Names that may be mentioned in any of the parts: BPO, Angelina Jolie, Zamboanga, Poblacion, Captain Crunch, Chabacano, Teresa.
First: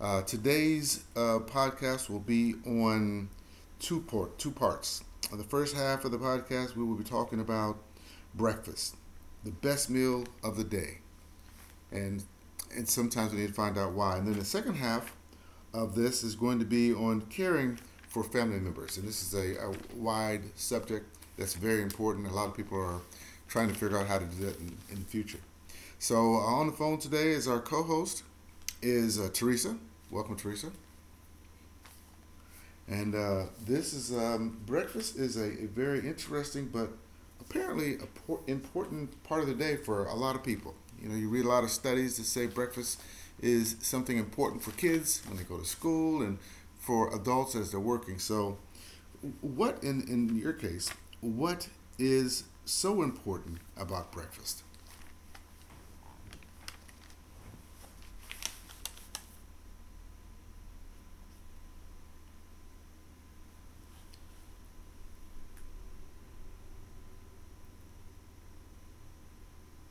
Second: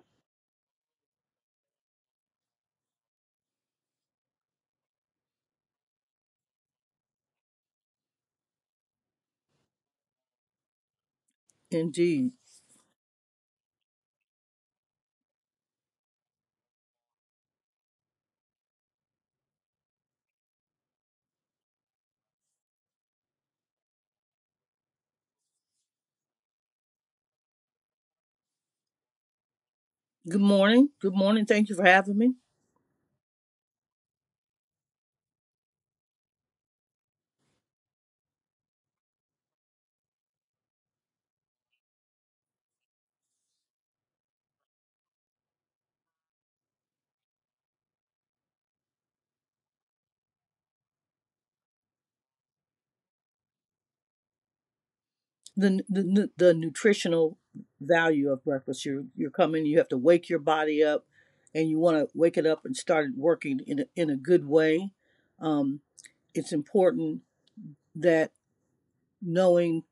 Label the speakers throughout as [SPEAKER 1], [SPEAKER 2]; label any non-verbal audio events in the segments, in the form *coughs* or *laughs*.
[SPEAKER 1] Today's podcast will be on two parts. The first half of the podcast, we will be talking about breakfast, the best meal of the day, and
[SPEAKER 2] Indeed.
[SPEAKER 1] and sometimes we need to find out why. And then the second half of this is going to be on caring for family members, and this is a wide subject that's very important. A lot of people are trying to figure out how to do that in the future. So on the phone today is our co-host is Teresa. Welcome,
[SPEAKER 2] Good
[SPEAKER 1] Teresa.
[SPEAKER 2] morning. Good morning. Thank you for having me.
[SPEAKER 1] And this is breakfast is a very interesting but apparently a important part of the day for a lot of people. You know, you read a lot of studies that say breakfast is something important for kids when they go to school and for adults as they're working. So, what in your case, what is so important about breakfast?
[SPEAKER 2] The nutritional value of breakfast. You're coming. You have to wake your body up, and you want to wake it up and start it working in a good way. Um, it's important that knowing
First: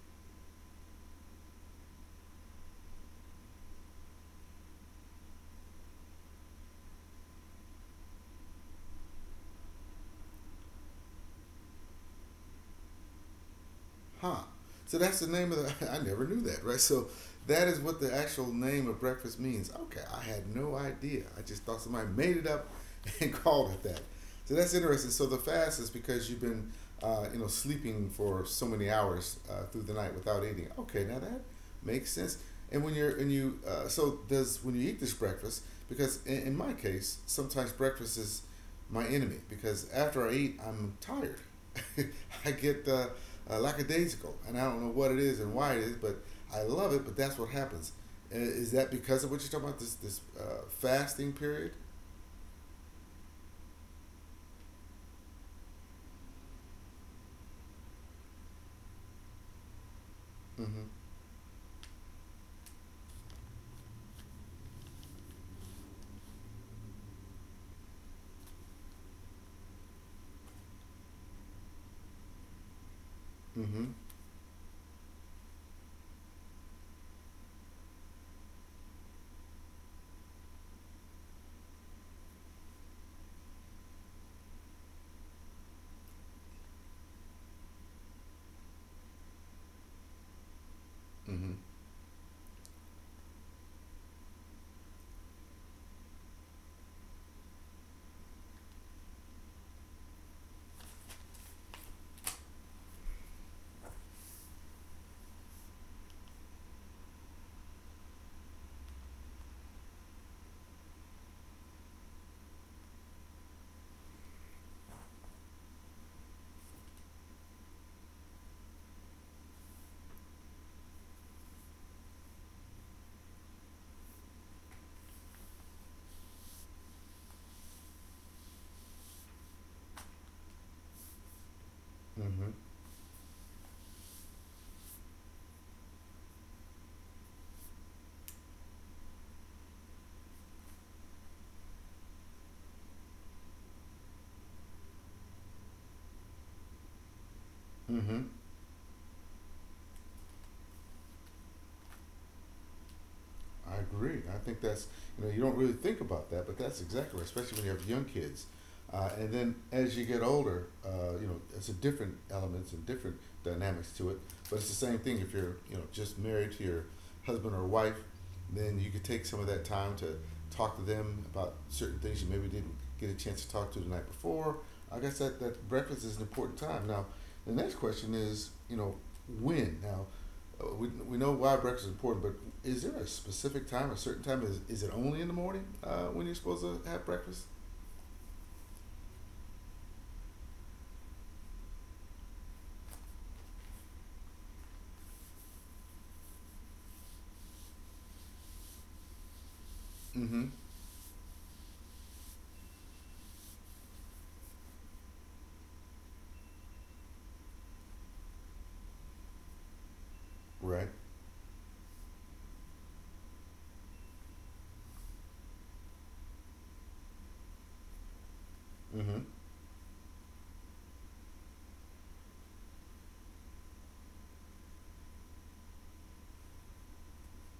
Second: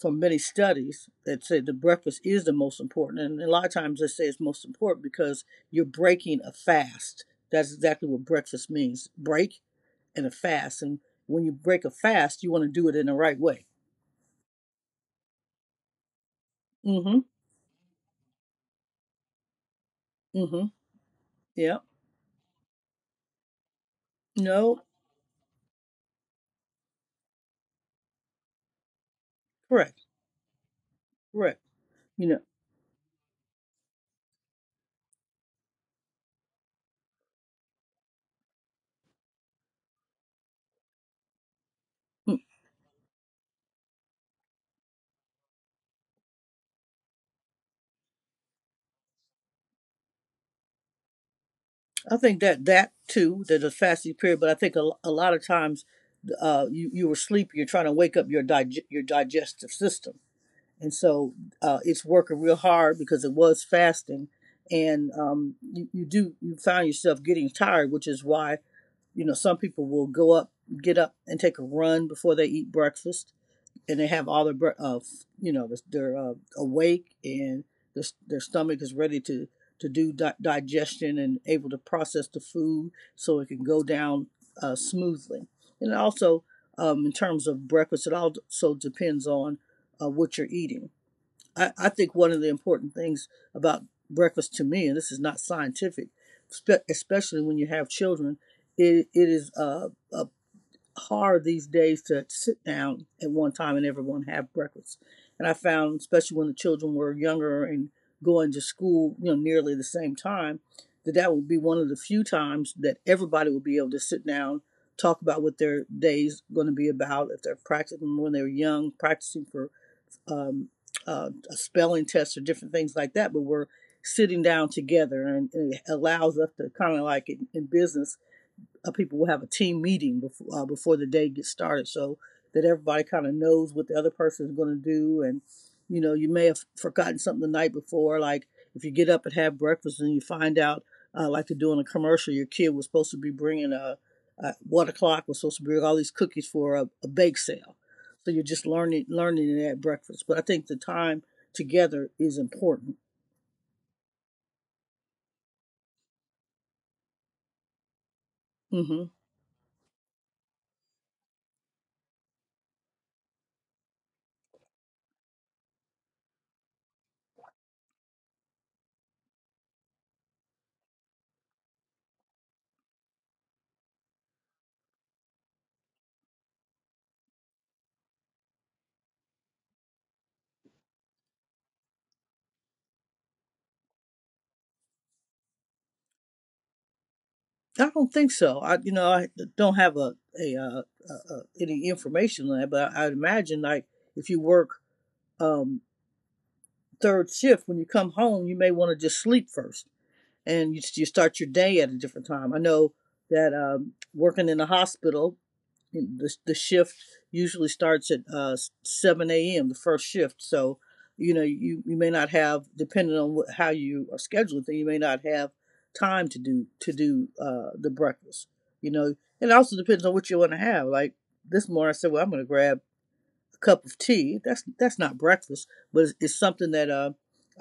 [SPEAKER 2] from many studies that say the breakfast is the most important, and a lot of times they say it's most important because you're breaking a fast. That's exactly what breakfast means. Break in a fast. And when you break a fast, you want to do it in the right way.
[SPEAKER 1] Huh. So that's the name of the. *laughs* I never knew that, right? So
[SPEAKER 2] Mm-hmm.
[SPEAKER 1] that is what the actual name of breakfast means. Okay, I had
[SPEAKER 2] Mm-hmm.
[SPEAKER 1] no idea. I just
[SPEAKER 2] Yeah.
[SPEAKER 1] thought somebody made it up and *laughs* called it that. So that's
[SPEAKER 2] No.
[SPEAKER 1] interesting. So the fast is because you've been, you know, sleeping for so many hours through the
[SPEAKER 2] Correct.
[SPEAKER 1] night without eating. Okay, now that
[SPEAKER 2] Correct.
[SPEAKER 1] makes
[SPEAKER 2] You know,
[SPEAKER 1] sense. And when you're and you, so does when you eat this breakfast because in my case sometimes breakfast is my enemy because after I eat, I'm tired.
[SPEAKER 2] mm.
[SPEAKER 1] *laughs* I get lackadaisical, and I don't know what it is and why it is, but I love it. But that's what happens. Is that because of what you're talking about? This fasting period.
[SPEAKER 2] I think that that too, that a fasting period. But I think a lot of times, you were sleepy. You're trying to wake up your your digestive system,
[SPEAKER 1] Mm-hmm.
[SPEAKER 2] and so it's working real hard because it was fasting, and you do you find yourself getting tired, which is why you know some people will get up, and take a run before they eat breakfast
[SPEAKER 1] Mm-hmm.
[SPEAKER 2] and they have all their you know they're awake and their stomach is ready to do digestion and able to process the food so it can go down smoothly and also in terms of breakfast it also so depends on what you're eating.
[SPEAKER 1] Mm-hmm.
[SPEAKER 2] I think one of the important things about breakfast to me, and this is not scientific, especially when you have children, it is hard these days to sit down at one time and everyone have breakfast. And I found, especially when the children were younger and going to school, you know, nearly the same time, that that would be one of the few times that everybody would be able to sit down, talk about what their day's going to be about. If they're practicing when they're young, practicing for um, a spelling test or different things like that, but we're sitting down together, and it allows us to kind of, like in business, people will have a team meeting before the day gets started, so
[SPEAKER 1] Mm-hmm.
[SPEAKER 2] that everybody kind of knows what the other person is going to do. And you know, you may have forgotten something the night before, like if you get up and have breakfast and you find out, like they do in a commercial, your kid was supposed to be bringing a 1 o'clock was supposed to bring all these cookies for a bake sale.
[SPEAKER 1] Mm-hmm.
[SPEAKER 2] So you're just learning it at breakfast. But I think the time together is important.
[SPEAKER 1] I agree. I think that's, you know, you don't really think about that, but that's exactly right, especially when you have young kids.
[SPEAKER 2] Hmm.
[SPEAKER 1] And then as you get older, you know it's a different elements and different dynamics to it. But it's the same thing if you're, you know, just married to your husband or wife, then you could take some of that time to talk to them about certain things you maybe didn't get a chance to talk to the night before. I guess that breakfast is an important time. Now, the next question is, you know, when? Now, we know why breakfast is important, but is there a specific time, a certain time? Is it only in the morning when you're supposed to have breakfast?
[SPEAKER 2] I don't think so. You know, I don't have a, uh, any information on that, but I'd imagine, like, if you work um, third shift, when you come home, you may want to just sleep first
[SPEAKER 1] Mm-hmm.
[SPEAKER 2] and you start your day at a different time. I know that working in a hospital, the shift usually starts at 7 a.m., the first shift. So,
[SPEAKER 1] Right.
[SPEAKER 2] you know, you may not have, depending on what, how you are scheduled, then you may not have time to do the breakfast. You know,
[SPEAKER 1] Mm-hmm.
[SPEAKER 2] it also depends on what you want to have. Like this morning, I said, well, I'm going to grab a cup of tea. That's not breakfast, but it's something that uh,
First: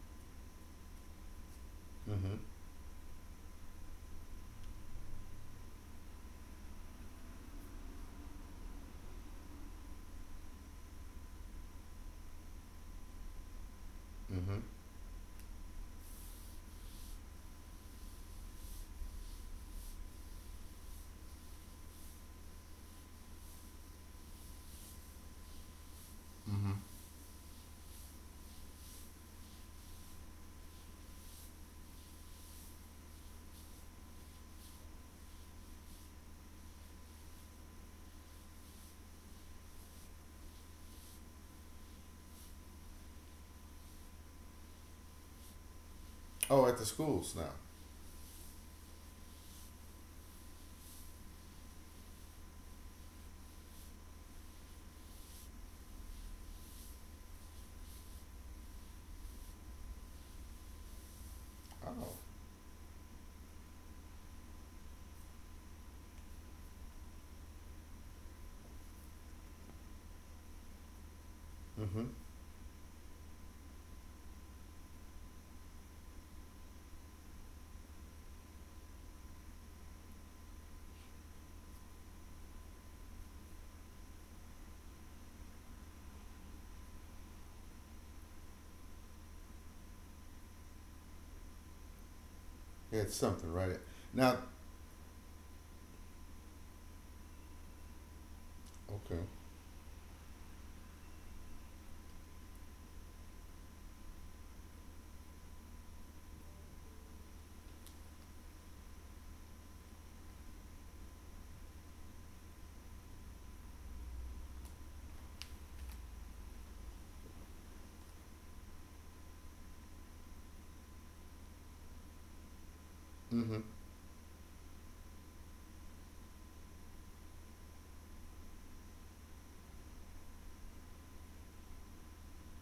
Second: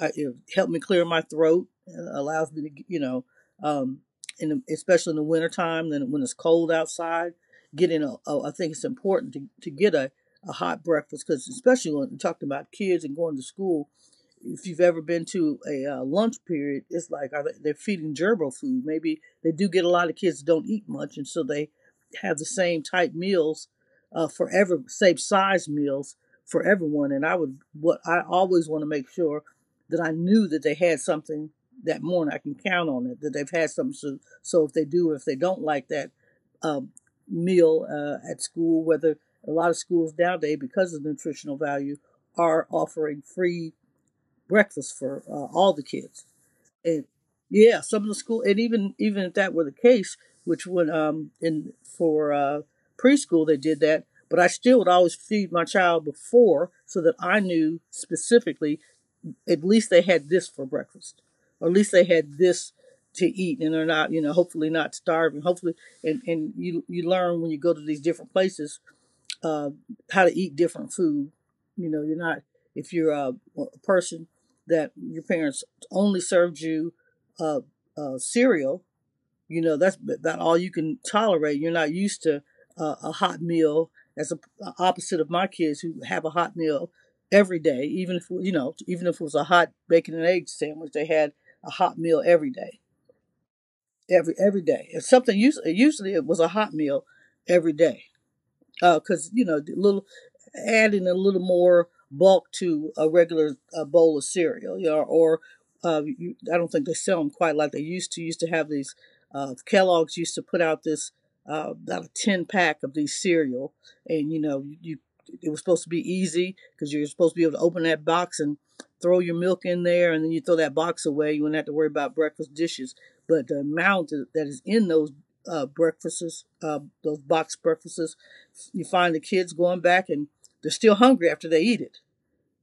[SPEAKER 2] I, it helped me clear my throat. It
[SPEAKER 1] Mm-hmm.
[SPEAKER 2] allows me to, you know, um, in the, especially in the wintertime, then when it's cold outside, getting a I think it's important to get a hot breakfast, because especially when you're talking about kids and going to school,
[SPEAKER 1] Mm-hmm.
[SPEAKER 2] if you've ever been to a lunch period, it's like, are they, they're feeding gerbil food. Maybe they do get a lot of kids that don't eat much, and so they have the same type meals for every same size meals for
[SPEAKER 1] Mm-hmm.
[SPEAKER 2] everyone. And I would, what I always want to make sure that I knew that they had something that morning. I can count on it that they've had something. So, so if they do or if they don't like that um, meal at school, whether a lot of schools nowadays, because of nutritional value, are offering free breakfast for all the kids.
[SPEAKER 1] Oh, at the
[SPEAKER 2] And
[SPEAKER 1] schools now.
[SPEAKER 2] yeah, some of the school, and even even if that were the case, which would in for preschool, they did that, but I still would always feed my child before, so that I knew specifically at least they had this for breakfast, or at least they
[SPEAKER 1] Oh.
[SPEAKER 2] had this to eat, and they're not, you know, hopefully not starving. Hopefully, and you learn when you go to these different places uh, how to eat different food. You know,
[SPEAKER 1] Mm-hmm.
[SPEAKER 2] you're not, if you're a person that your parents only served you uh, cereal. You know, that's about all you can tolerate. You're not used to a hot meal as a opposite of my kids who have a hot meal every day. Even if, you know, even if it was a hot bacon and egg sandwich, they had a hot meal every day.
[SPEAKER 1] Yeah, it's something, right? Now,
[SPEAKER 2] Every day, it's something, usually it was a hot meal every day,
[SPEAKER 1] okay.
[SPEAKER 2] because you know the little, adding a little more bulk to a regular bowl of cereal, you know, or I don't think they sell them quite like they used to have these kellogg's used to put out this about a 10 pack of these cereal, and you know you it was supposed to be easy, because you're supposed to be able to open that box and throw your milk in there, and then you throw that box away, you wouldn't have to worry about breakfast dishes. But the
[SPEAKER 1] Mm-hmm.
[SPEAKER 2] amount that is in those breakfasts, those box breakfasts, you find the kids going back, and they're still hungry after they eat it.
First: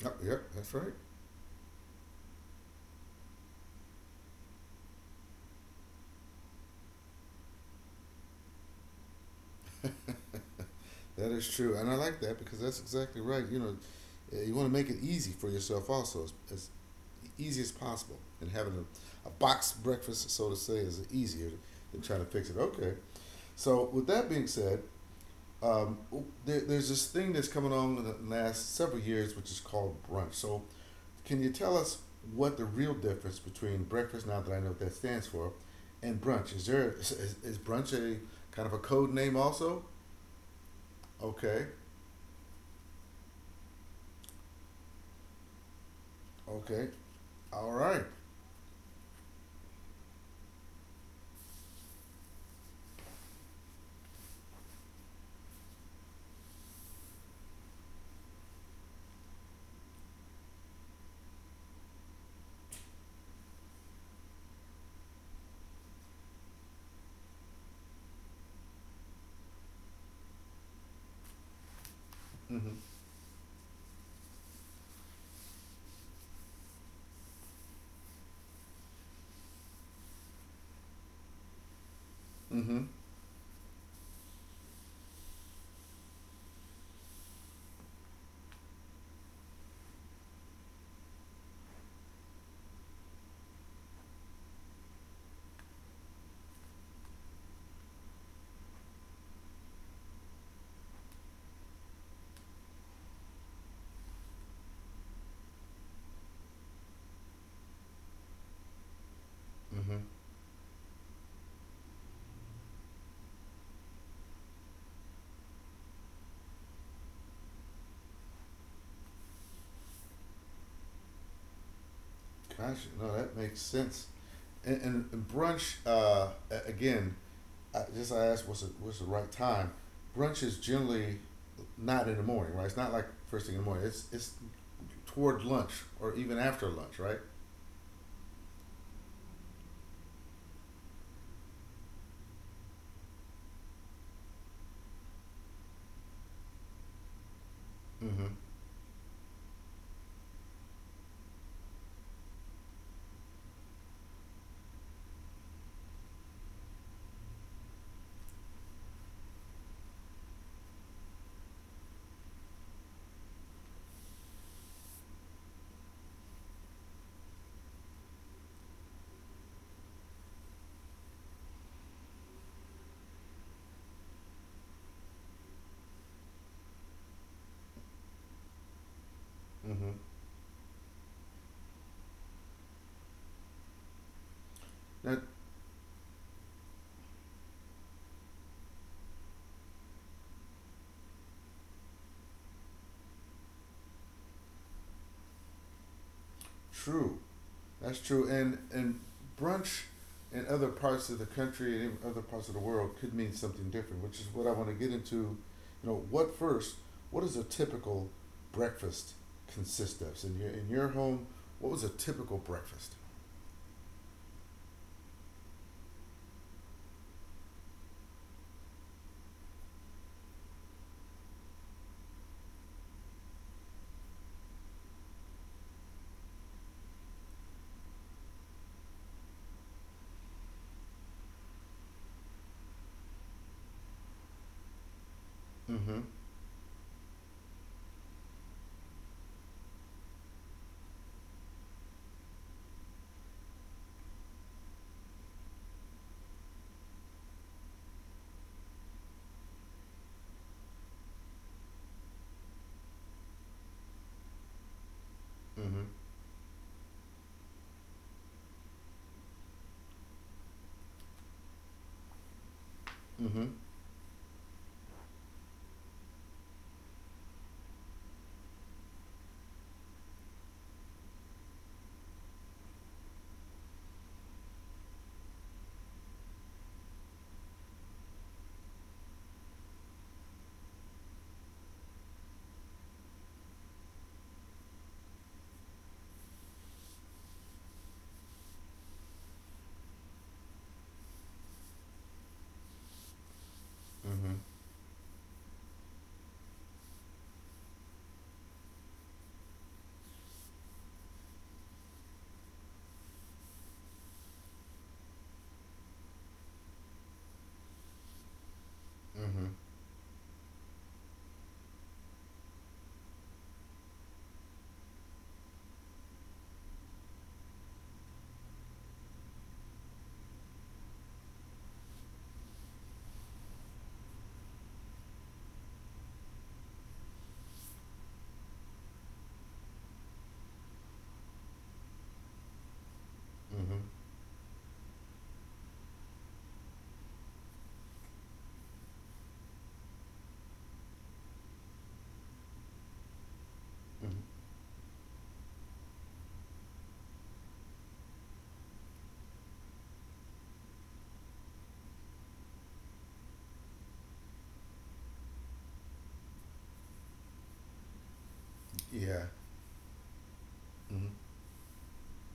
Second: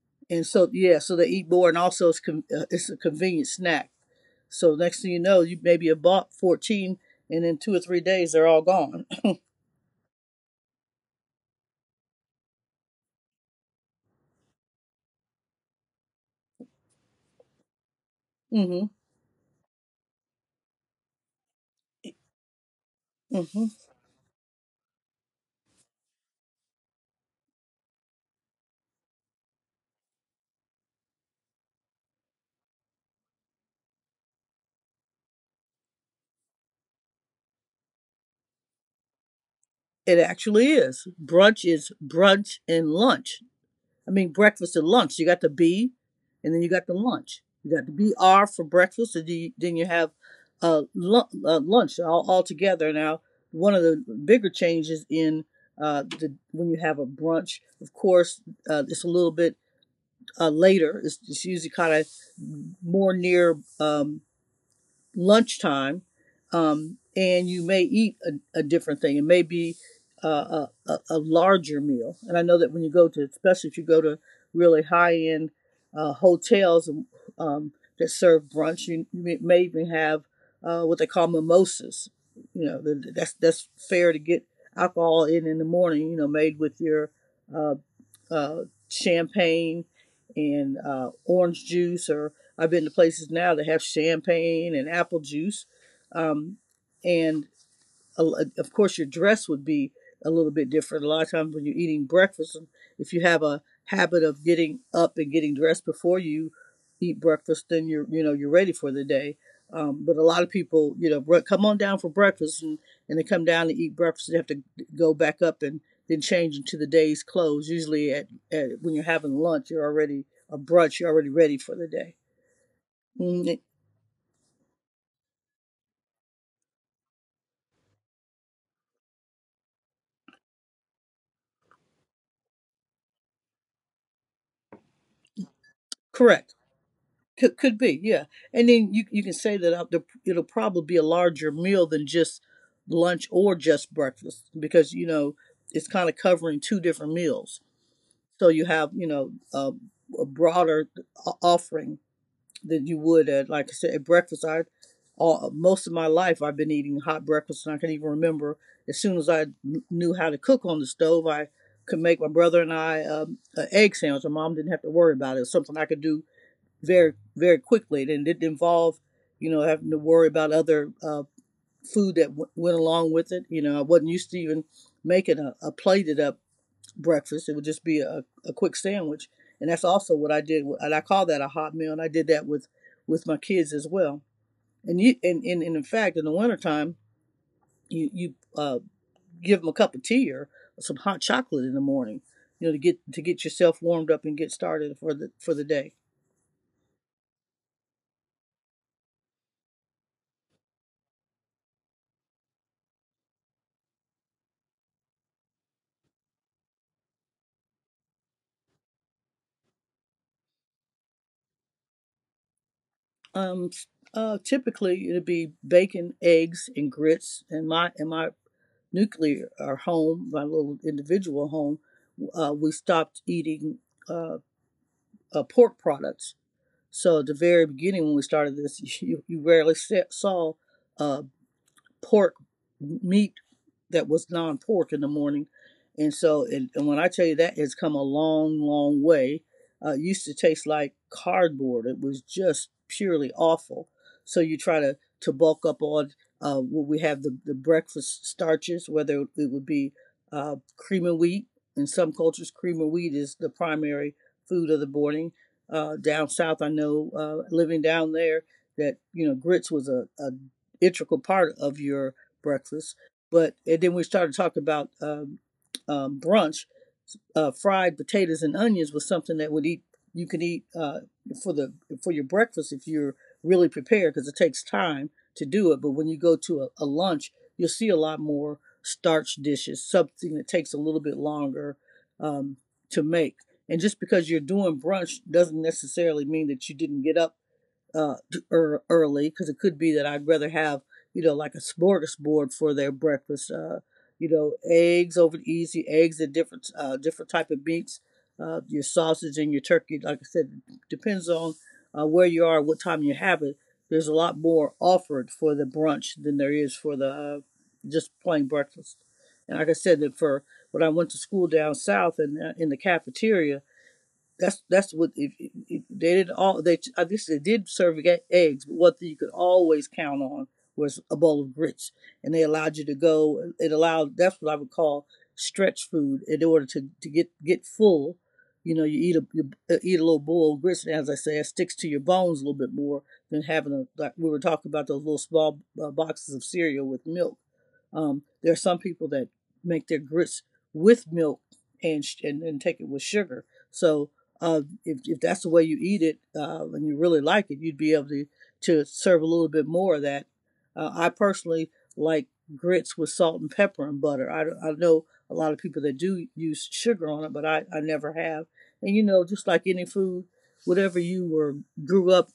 [SPEAKER 1] Oh,
[SPEAKER 2] And
[SPEAKER 1] yep,
[SPEAKER 2] so,
[SPEAKER 1] that's right.
[SPEAKER 2] yeah, so they eat more, and also it's it's a convenient snack. So next thing you know, you maybe have bought 14, and in 2 or 3 days they're all gone. *clears throat*
[SPEAKER 1] That is true, and I like that because that's exactly right. You know, you want to make it easy for yourself, also as easy as possible. And having
[SPEAKER 2] Hmm.
[SPEAKER 1] a box breakfast, so to say, is easier than trying to fix it. Okay,
[SPEAKER 2] Hmm.
[SPEAKER 1] so, with that being said, um, there's this thing that's coming on in the last several years, which is called brunch. So, can you tell us what the real difference between breakfast, now that I know what that stands for, and brunch? Is brunch a kind of a code name also?
[SPEAKER 2] It actually is, brunch
[SPEAKER 1] Okay,
[SPEAKER 2] is brunch and lunch I mean, breakfast and lunch. You got the B, and then you got
[SPEAKER 1] okay,
[SPEAKER 2] the lunch.
[SPEAKER 1] all
[SPEAKER 2] You got the
[SPEAKER 1] right.
[SPEAKER 2] BR for breakfast, and you, then you have lunch all together. Now, one of the bigger changes in when you have a brunch, of course, it's a little bit later. It's usually kind of more near lunchtime, and you may eat a different thing. It may be larger meal. And I know that
[SPEAKER 1] Mm-hmm.
[SPEAKER 2] when you go to, especially if you go to really high end hotels, um, that serve brunch, you may even have what they call mimosas. You know,
[SPEAKER 1] Mm-hmm.
[SPEAKER 2] that's fair to get alcohol in the morning. You know, made with your uh, uh, champagne and orange juice, or I've been to places now that have champagne and apple juice. Um, and of course your dress would be a little bit different. A lot of times when you're eating breakfast, if you have a habit of getting up and getting dressed before you eat breakfast, then you're, you know, you're ready for the day.
[SPEAKER 1] Mm-hmm.
[SPEAKER 2] But a lot of people, you know, come on down for breakfast, and they come down and eat breakfast, they have to go back up and then change into the day's clothes. Usually at when you're having lunch, you're already a brunch, you're already ready for the day.
[SPEAKER 1] Gosh, no, that
[SPEAKER 2] Mm,
[SPEAKER 1] makes sense. And brunch, again, I just asked what's the right time. Brunch is generally not in the morning, right? It's not like first thing in the morning. It's toward lunch or even
[SPEAKER 2] correct.
[SPEAKER 1] after lunch, right?
[SPEAKER 2] Could be, yeah. And then you can say that it'll probably be a larger meal than just lunch or just breakfast, because you know it's kind of covering two different meals.
[SPEAKER 1] Mm-hmm.
[SPEAKER 2] So you have, you know, a broader offering than you would at, like I said, at breakfast. Most of my life I've been eating hot breakfast, and I can even remember, as soon as I knew how to cook on the stove, I could make my brother and I an egg sandwich. My mom didn't have to worry about it. It was something I could do very very quickly. It didn't involve, you know, having to worry about other food that went along with it. You know, I wasn't used to even making a plated up breakfast. It would just be a quick sandwich, and that's
[SPEAKER 1] Mm-hmm.
[SPEAKER 2] also what I did. And I call that a hot meal, and I did that with my kids as well. And you
[SPEAKER 1] That's
[SPEAKER 2] and in fact, in the wintertime, you give them a cup of tea or some hot chocolate in the morning. You know, to get yourself warmed up and get started for the day.
[SPEAKER 1] true. That's true. And brunch in other parts of the country and in other parts of the world could mean something different, which is what I want to get into. You know, what first? What does a typical breakfast consist of? So in your home, what was a typical breakfast?
[SPEAKER 2] Um, Typically it'd be bacon, eggs, and grits. And my nuclear our home, my little individual home, we stopped eating uh, pork products. So at the very beginning when we started this, *laughs* you rarely saw uh, pork meat that was non pork in the morning.
[SPEAKER 1] Mm-hmm.
[SPEAKER 2] And when I tell you that, it's come a long, long way. It used to taste like cardboard. It was just purely awful. So you try to bulk up on what we have, the breakfast starches, whether it would be cream and wheat. In some cultures, cream and wheat is the primary food of the morning.
[SPEAKER 1] Mm-hmm.
[SPEAKER 2] Down south, I know, living down there, that, you know, grits was a integral part of your breakfast.
[SPEAKER 1] Mm-hmm.
[SPEAKER 2] But and then we started talking about brunch. Fried potatoes and onions was something that would eat, you could eat, for the, for your breakfast if you're really prepared, because it takes time to do it. But when you go to a lunch, you'll see a lot more starch dishes, something that takes a little bit longer um, to make. And just because you're doing brunch doesn't necessarily mean that you didn't get up uh t- early, because it could be that I'd rather have, you know, like a smorgasbord for their breakfast. You
[SPEAKER 1] Mm-hmm.
[SPEAKER 2] know, eggs over easy, eggs and different different type of meats. Your sausage and your turkey, like I said, depends on where you are, what time you have it. There's a lot more offered for the brunch than there is for the just plain breakfast.
[SPEAKER 1] Mm-hmm.
[SPEAKER 2] And like I said, that for when I went to school down south, and in the cafeteria, that's what, if they didn't, all they I guess they did serve eggs, but one thing you could always count on was a bowl of grits, and they allowed you to go. It allowed That's what I would call stretch food in order to get full. You know, you eat a, you, eat a little bowl of grits, and as I say, it sticks to your bones a little bit more than
[SPEAKER 1] Mm-hmm.
[SPEAKER 2] having a, like we were talking about, those little small boxes of cereal with milk. There are some people that make their grits with milk and take it with sugar. So,
[SPEAKER 1] Hmm.
[SPEAKER 2] if that's the way you eat it, and you really like it, you'd be able to serve a little bit more of that. I personally like grits with salt and pepper and butter. I know a lot of people that do use sugar on it, but I never have. And, you
[SPEAKER 1] Yeah.
[SPEAKER 2] know, just like any food, whatever
[SPEAKER 1] Mm-hmm.
[SPEAKER 2] you were grew up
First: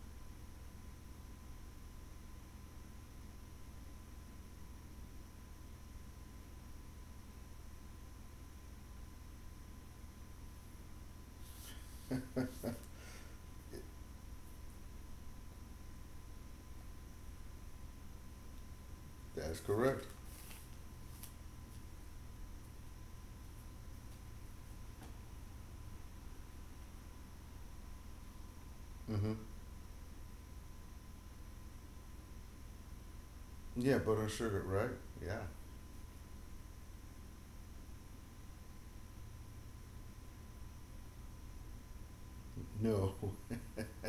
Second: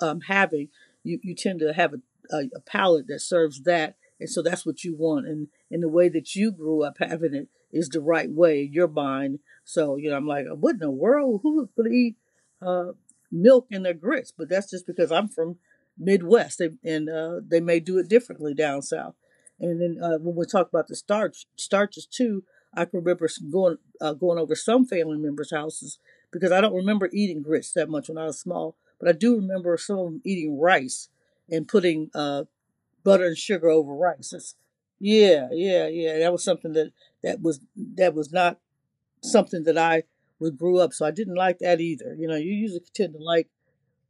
[SPEAKER 2] having, you tend to have a palate that serves that. And so that's what you want. And the way that you grew up having it is the right way in your mind. So, you know, I'm like, what in the world? Who would eat uh, milk in their grits? But that's just because I'm from Midwest, they, and they may do it differently down south.
[SPEAKER 1] That's
[SPEAKER 2] And then
[SPEAKER 1] correct.
[SPEAKER 2] when we talk about the starches too, I can remember going, going over some family members' houses, because I don't remember eating grits that much when I was small, but I
[SPEAKER 1] Mm-hmm.
[SPEAKER 2] do remember some of them eating rice and putting butter and sugar over
[SPEAKER 1] Yeah, butter and
[SPEAKER 2] rice. It's,
[SPEAKER 1] sugar, right? Yeah.
[SPEAKER 2] yeah, yeah, yeah. That was something that that was that was not something that I would grew up. So I didn't like that either. You know, you usually tend
[SPEAKER 1] No.
[SPEAKER 2] to like
[SPEAKER 1] *laughs*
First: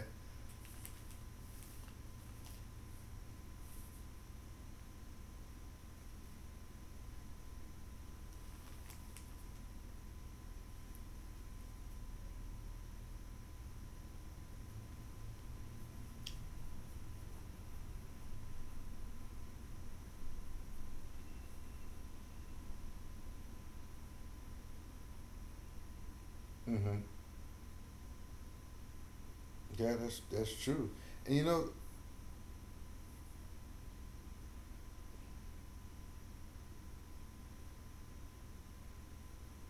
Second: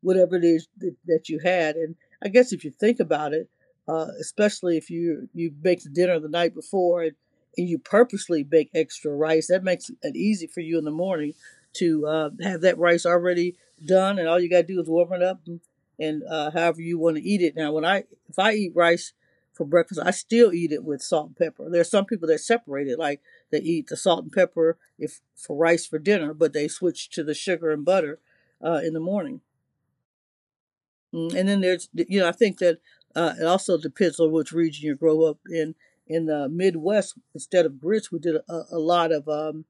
[SPEAKER 2] whatever it is that you had. And I guess if you think about it, especially if you make the dinner the night before, and you purposely bake extra rice, that makes it easy for you in the morning to, have that rice already done, and all you gotta do is warm it up and, however you want to eat it. Now, when I, if I eat rice for breakfast, I still eat it with salt and pepper. There are some people that separate it, like they eat the salt and pepper, if for rice for dinner, but they
[SPEAKER 1] Mm-hmm.
[SPEAKER 2] switch to the sugar and butter in the morning.
[SPEAKER 1] Yeah, that's true. And you
[SPEAKER 2] And then
[SPEAKER 1] know.
[SPEAKER 2] there's, you know, I think that it also depends on which region you grow up in. In the Midwest, instead of grits, we did a lot of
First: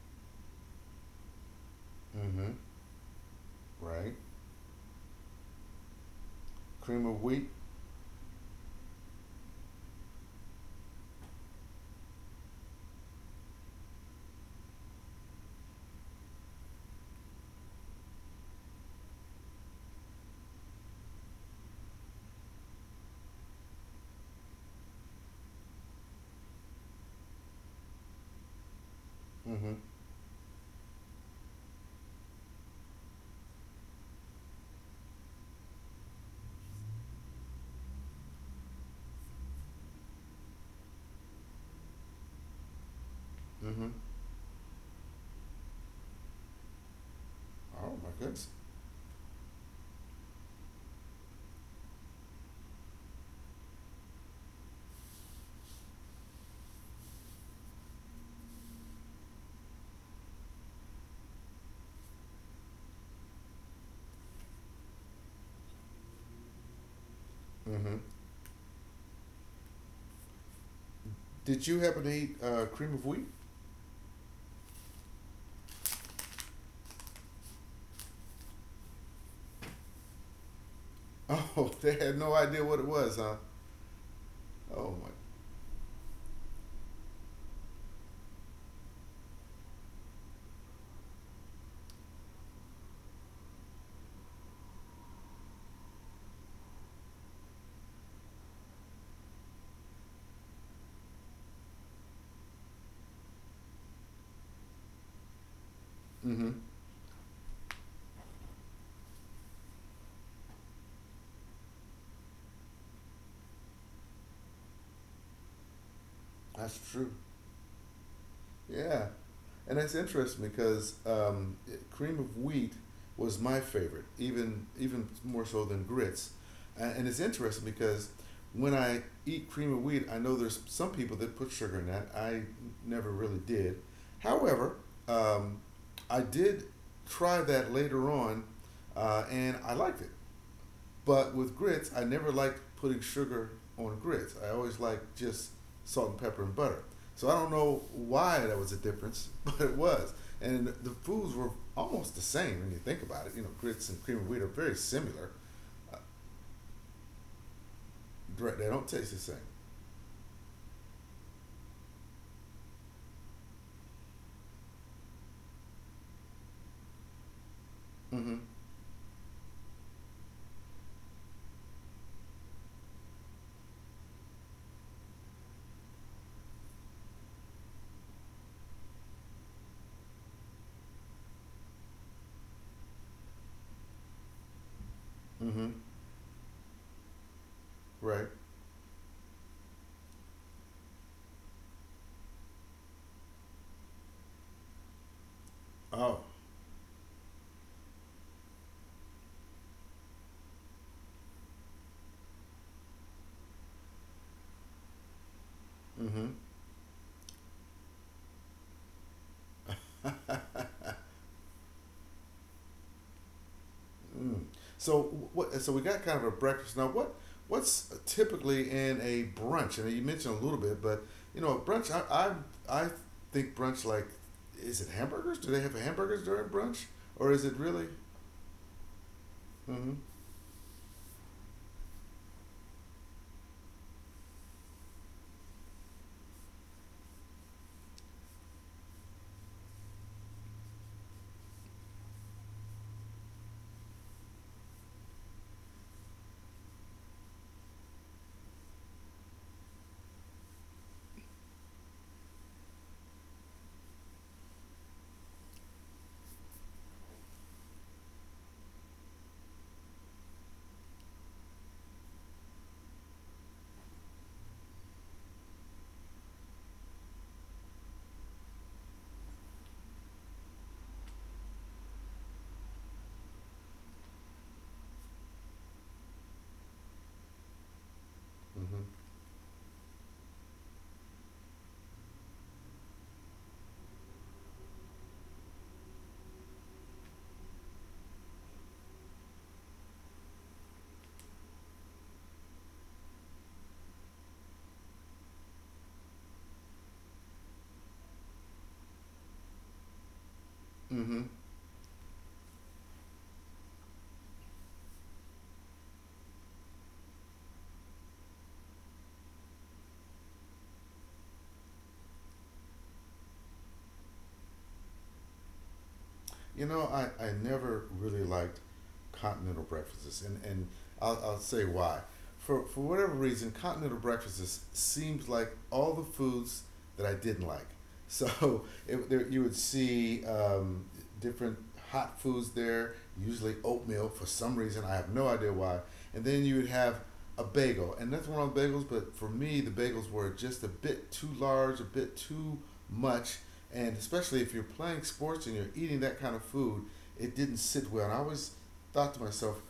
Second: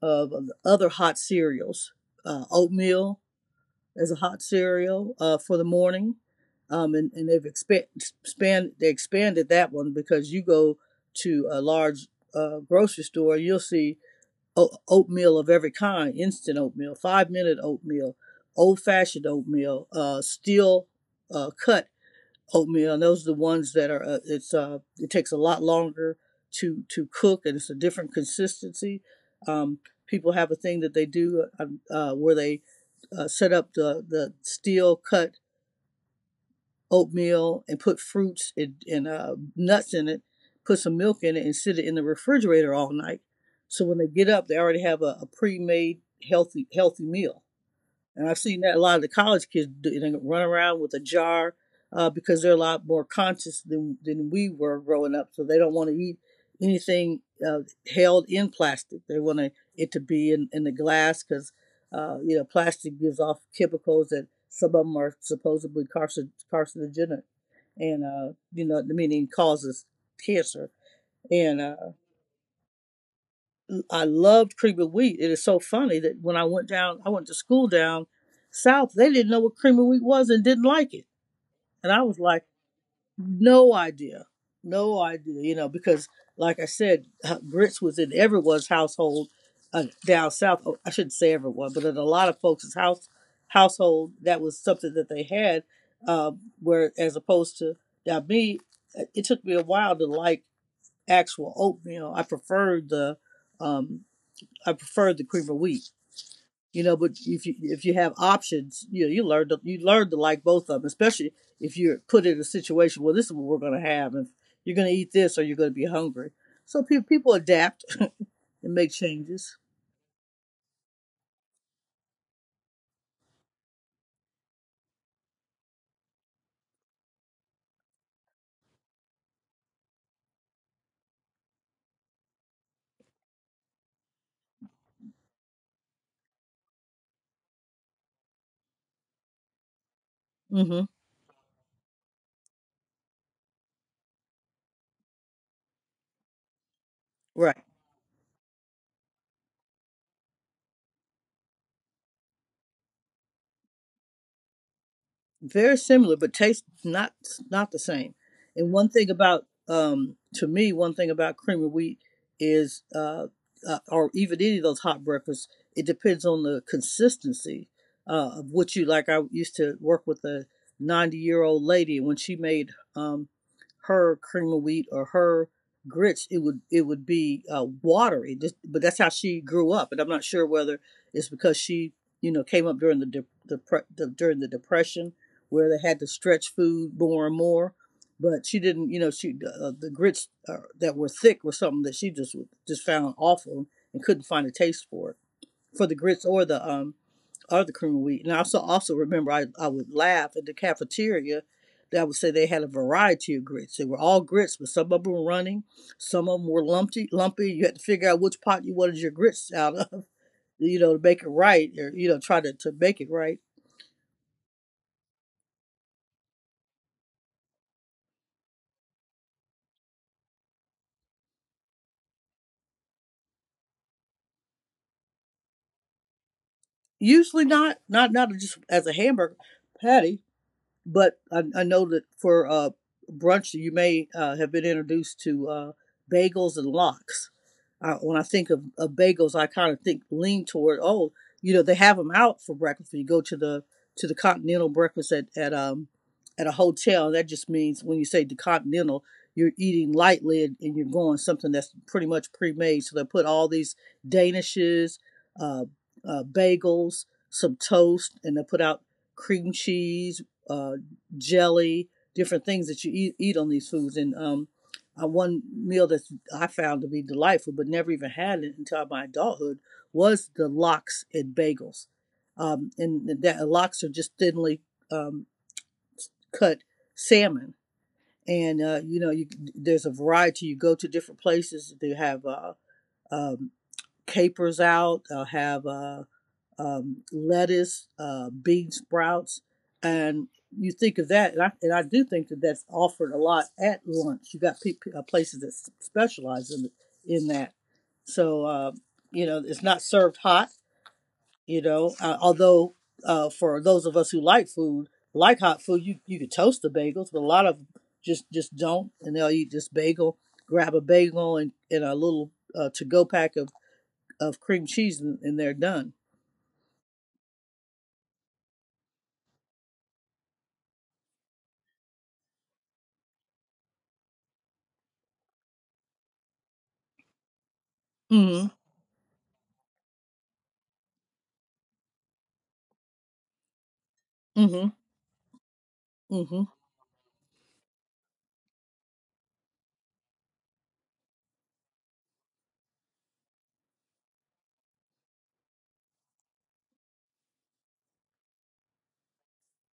[SPEAKER 2] of other hot cereals.
[SPEAKER 1] Mm-hmm.
[SPEAKER 2] Oatmeal as
[SPEAKER 1] Right.
[SPEAKER 2] a hot cereal, for the morning,
[SPEAKER 1] Cream of
[SPEAKER 2] and they've
[SPEAKER 1] wheat.
[SPEAKER 2] expanded that one, because you go to a large grocery store, you'll see oatmeal of every kind: instant oatmeal, 5 minute oatmeal, old fashioned oatmeal, steel cut oatmeal, and those are the ones that are, it takes a lot longer to cook, and it's a different consistency.
[SPEAKER 1] Mm-hmm.
[SPEAKER 2] um People have a thing that they do, where they set up the steel cut oatmeal and put fruits and, nuts in it, put some milk in it, and sit it in the refrigerator all night, so
[SPEAKER 1] Mm-hmm.
[SPEAKER 2] when they get up they already have a pre-made, healthy, healthy meal.
[SPEAKER 1] Oh my
[SPEAKER 2] And I've
[SPEAKER 1] goodness.
[SPEAKER 2] seen that a lot of the college kids do, you run around with a jar, because they're a lot more conscious than we were growing up. So they don't want to eat anything uh, held in plastic. They want to, it to be in the glass, because, you know, plastic gives off chemicals that some of them are supposedly carcinogenic,
[SPEAKER 1] Mm-hmm.
[SPEAKER 2] and, you know, meaning causes cancer. And
[SPEAKER 1] Did you happen to eat cream of wheat?
[SPEAKER 2] I loved cream of wheat. It is so funny that when I went down, I went to school down south, they didn't know what cream of wheat was and didn't like it.
[SPEAKER 1] Oh, *laughs*
[SPEAKER 2] And
[SPEAKER 1] they
[SPEAKER 2] I
[SPEAKER 1] had
[SPEAKER 2] was
[SPEAKER 1] no
[SPEAKER 2] like,
[SPEAKER 1] idea what it was, huh?
[SPEAKER 2] no idea.
[SPEAKER 1] Oh
[SPEAKER 2] No
[SPEAKER 1] my.
[SPEAKER 2] idea, you know, because like I said, grits was in everyone's household down south. Oh, I shouldn't say everyone, but in a lot of folks' household, that was something that they had. Where as opposed to now me, it took me a while to like actual oatmeal. I preferred the um, cream of wheat.
[SPEAKER 1] Mm-hmm.
[SPEAKER 2] You know, but if you have options, you know, you learn to, like both of them, especially if you're put in a situation where this is what we're going to have, and you're going to eat this, or you're going to be hungry.
[SPEAKER 1] That's
[SPEAKER 2] So
[SPEAKER 1] true.
[SPEAKER 2] people adapt *laughs* and make
[SPEAKER 1] Yeah,
[SPEAKER 2] changes.
[SPEAKER 1] and that's interesting because cream of wheat was my favorite, even even more so than grits. And it's interesting because when I eat cream of wheat, I know there's some people that put sugar in that. I never really did. However, um, I did try that later on, and I liked it.
[SPEAKER 2] Hmm.
[SPEAKER 1] But with grits, I never liked putting sugar on grits. I always liked just salt and pepper and butter. So I don't
[SPEAKER 2] Right.
[SPEAKER 1] know why that was a difference, *laughs* but it was. And the foods were almost the same when you think about it. You know, grits and cream of wheat are very similar.
[SPEAKER 2] Very
[SPEAKER 1] Uh,
[SPEAKER 2] similar, but taste not, not the same.
[SPEAKER 1] They
[SPEAKER 2] And
[SPEAKER 1] don't
[SPEAKER 2] one thing
[SPEAKER 1] taste the same.
[SPEAKER 2] about, to me, one thing about cream of wheat is, or even any of those hot breakfasts, it depends on the consistency
[SPEAKER 1] Mm-hmm.
[SPEAKER 2] of what you like. I used to work with a 90 year old lady, and when she made, um, her cream of wheat or her grits, it would be, watery just, but that's how she grew up, and I'm not sure whether it's because she, you know, came up during the, during the depression, where
[SPEAKER 1] Mm-hmm.
[SPEAKER 2] they had to stretch food more and more.
[SPEAKER 1] Right.
[SPEAKER 2] But she didn't, you know, she, the grits, that were thick were something that she just found awful, and couldn't find a taste for it, for the
[SPEAKER 1] Oh.
[SPEAKER 2] grits or the other cream of wheat. And I also remember, I would laugh at the cafeteria, that I would say they had a variety of grits. They were all grits, but some of them were running, some
[SPEAKER 1] Mm-hmm.
[SPEAKER 2] of them were lumpy, lumpy. You had to figure out which pot you wanted your grits *laughs* out of, you know, to make it right, or, you know, try to make it right.
[SPEAKER 1] Mm. So what? So we got kind of a breakfast now. What? What's typically in a brunch? And you mentioned a little bit, but you know, a brunch. I think brunch, like, is it hamburgers? Do they have hamburgers during brunch, or
[SPEAKER 2] Usually
[SPEAKER 1] is it
[SPEAKER 2] not,
[SPEAKER 1] really?
[SPEAKER 2] just as a hamburger
[SPEAKER 1] Mm-hmm.
[SPEAKER 2] patty. But I know that for, brunch, you may, have been introduced to, bagels and lox. When I think of bagels, I kind of think lean toward, oh, you know, they have them out for breakfast. You go to the, to the continental breakfast at, at a hotel. That just means when you say the continental, you're eating lightly, and you're going something that's pretty much pre-made. So they put all these danishes, uh, bagels, some toast, and they put out cream cheese, uh, jelly, different things that you eat on these foods. And One meal that I found to be delightful, but never even had it until my adulthood, was the lox and bagels. And that lox are just thinly um, cut salmon. And
[SPEAKER 1] Mm-hmm.
[SPEAKER 2] there's a variety. You go to different places. They have um, capers out. They'll have lettuce, bean sprouts, and you think of that, and I do think that that's offered a lot at lunch. You got places that specialize in that, so you know it's not served hot.
[SPEAKER 1] Mm-hmm.
[SPEAKER 2] You know, although for those of us who like food, like hot food, you could toast the bagels, but a lot of just don't, and they'll eat just bagel, grab a bagel and a little to go pack of cream cheese, and they're done.
[SPEAKER 1] You know, I never really liked continental breakfasts, and I'll say why. For whatever reason, continental breakfasts seems like all the foods that I didn't like. *laughs*
[SPEAKER 2] Mm-hmm.
[SPEAKER 1] So it, there, you would see different hot foods there, usually oatmeal for some
[SPEAKER 2] Mm-hmm.
[SPEAKER 1] reason. I have no idea why. And
[SPEAKER 2] Mm-hmm.
[SPEAKER 1] then you would have a bagel, and nothing wrong with bagels, but for me, the bagels were just a bit too large, a bit too much, and especially if you're playing sports and you're eating that kind of food, it didn't sit well. And I always thought to myself,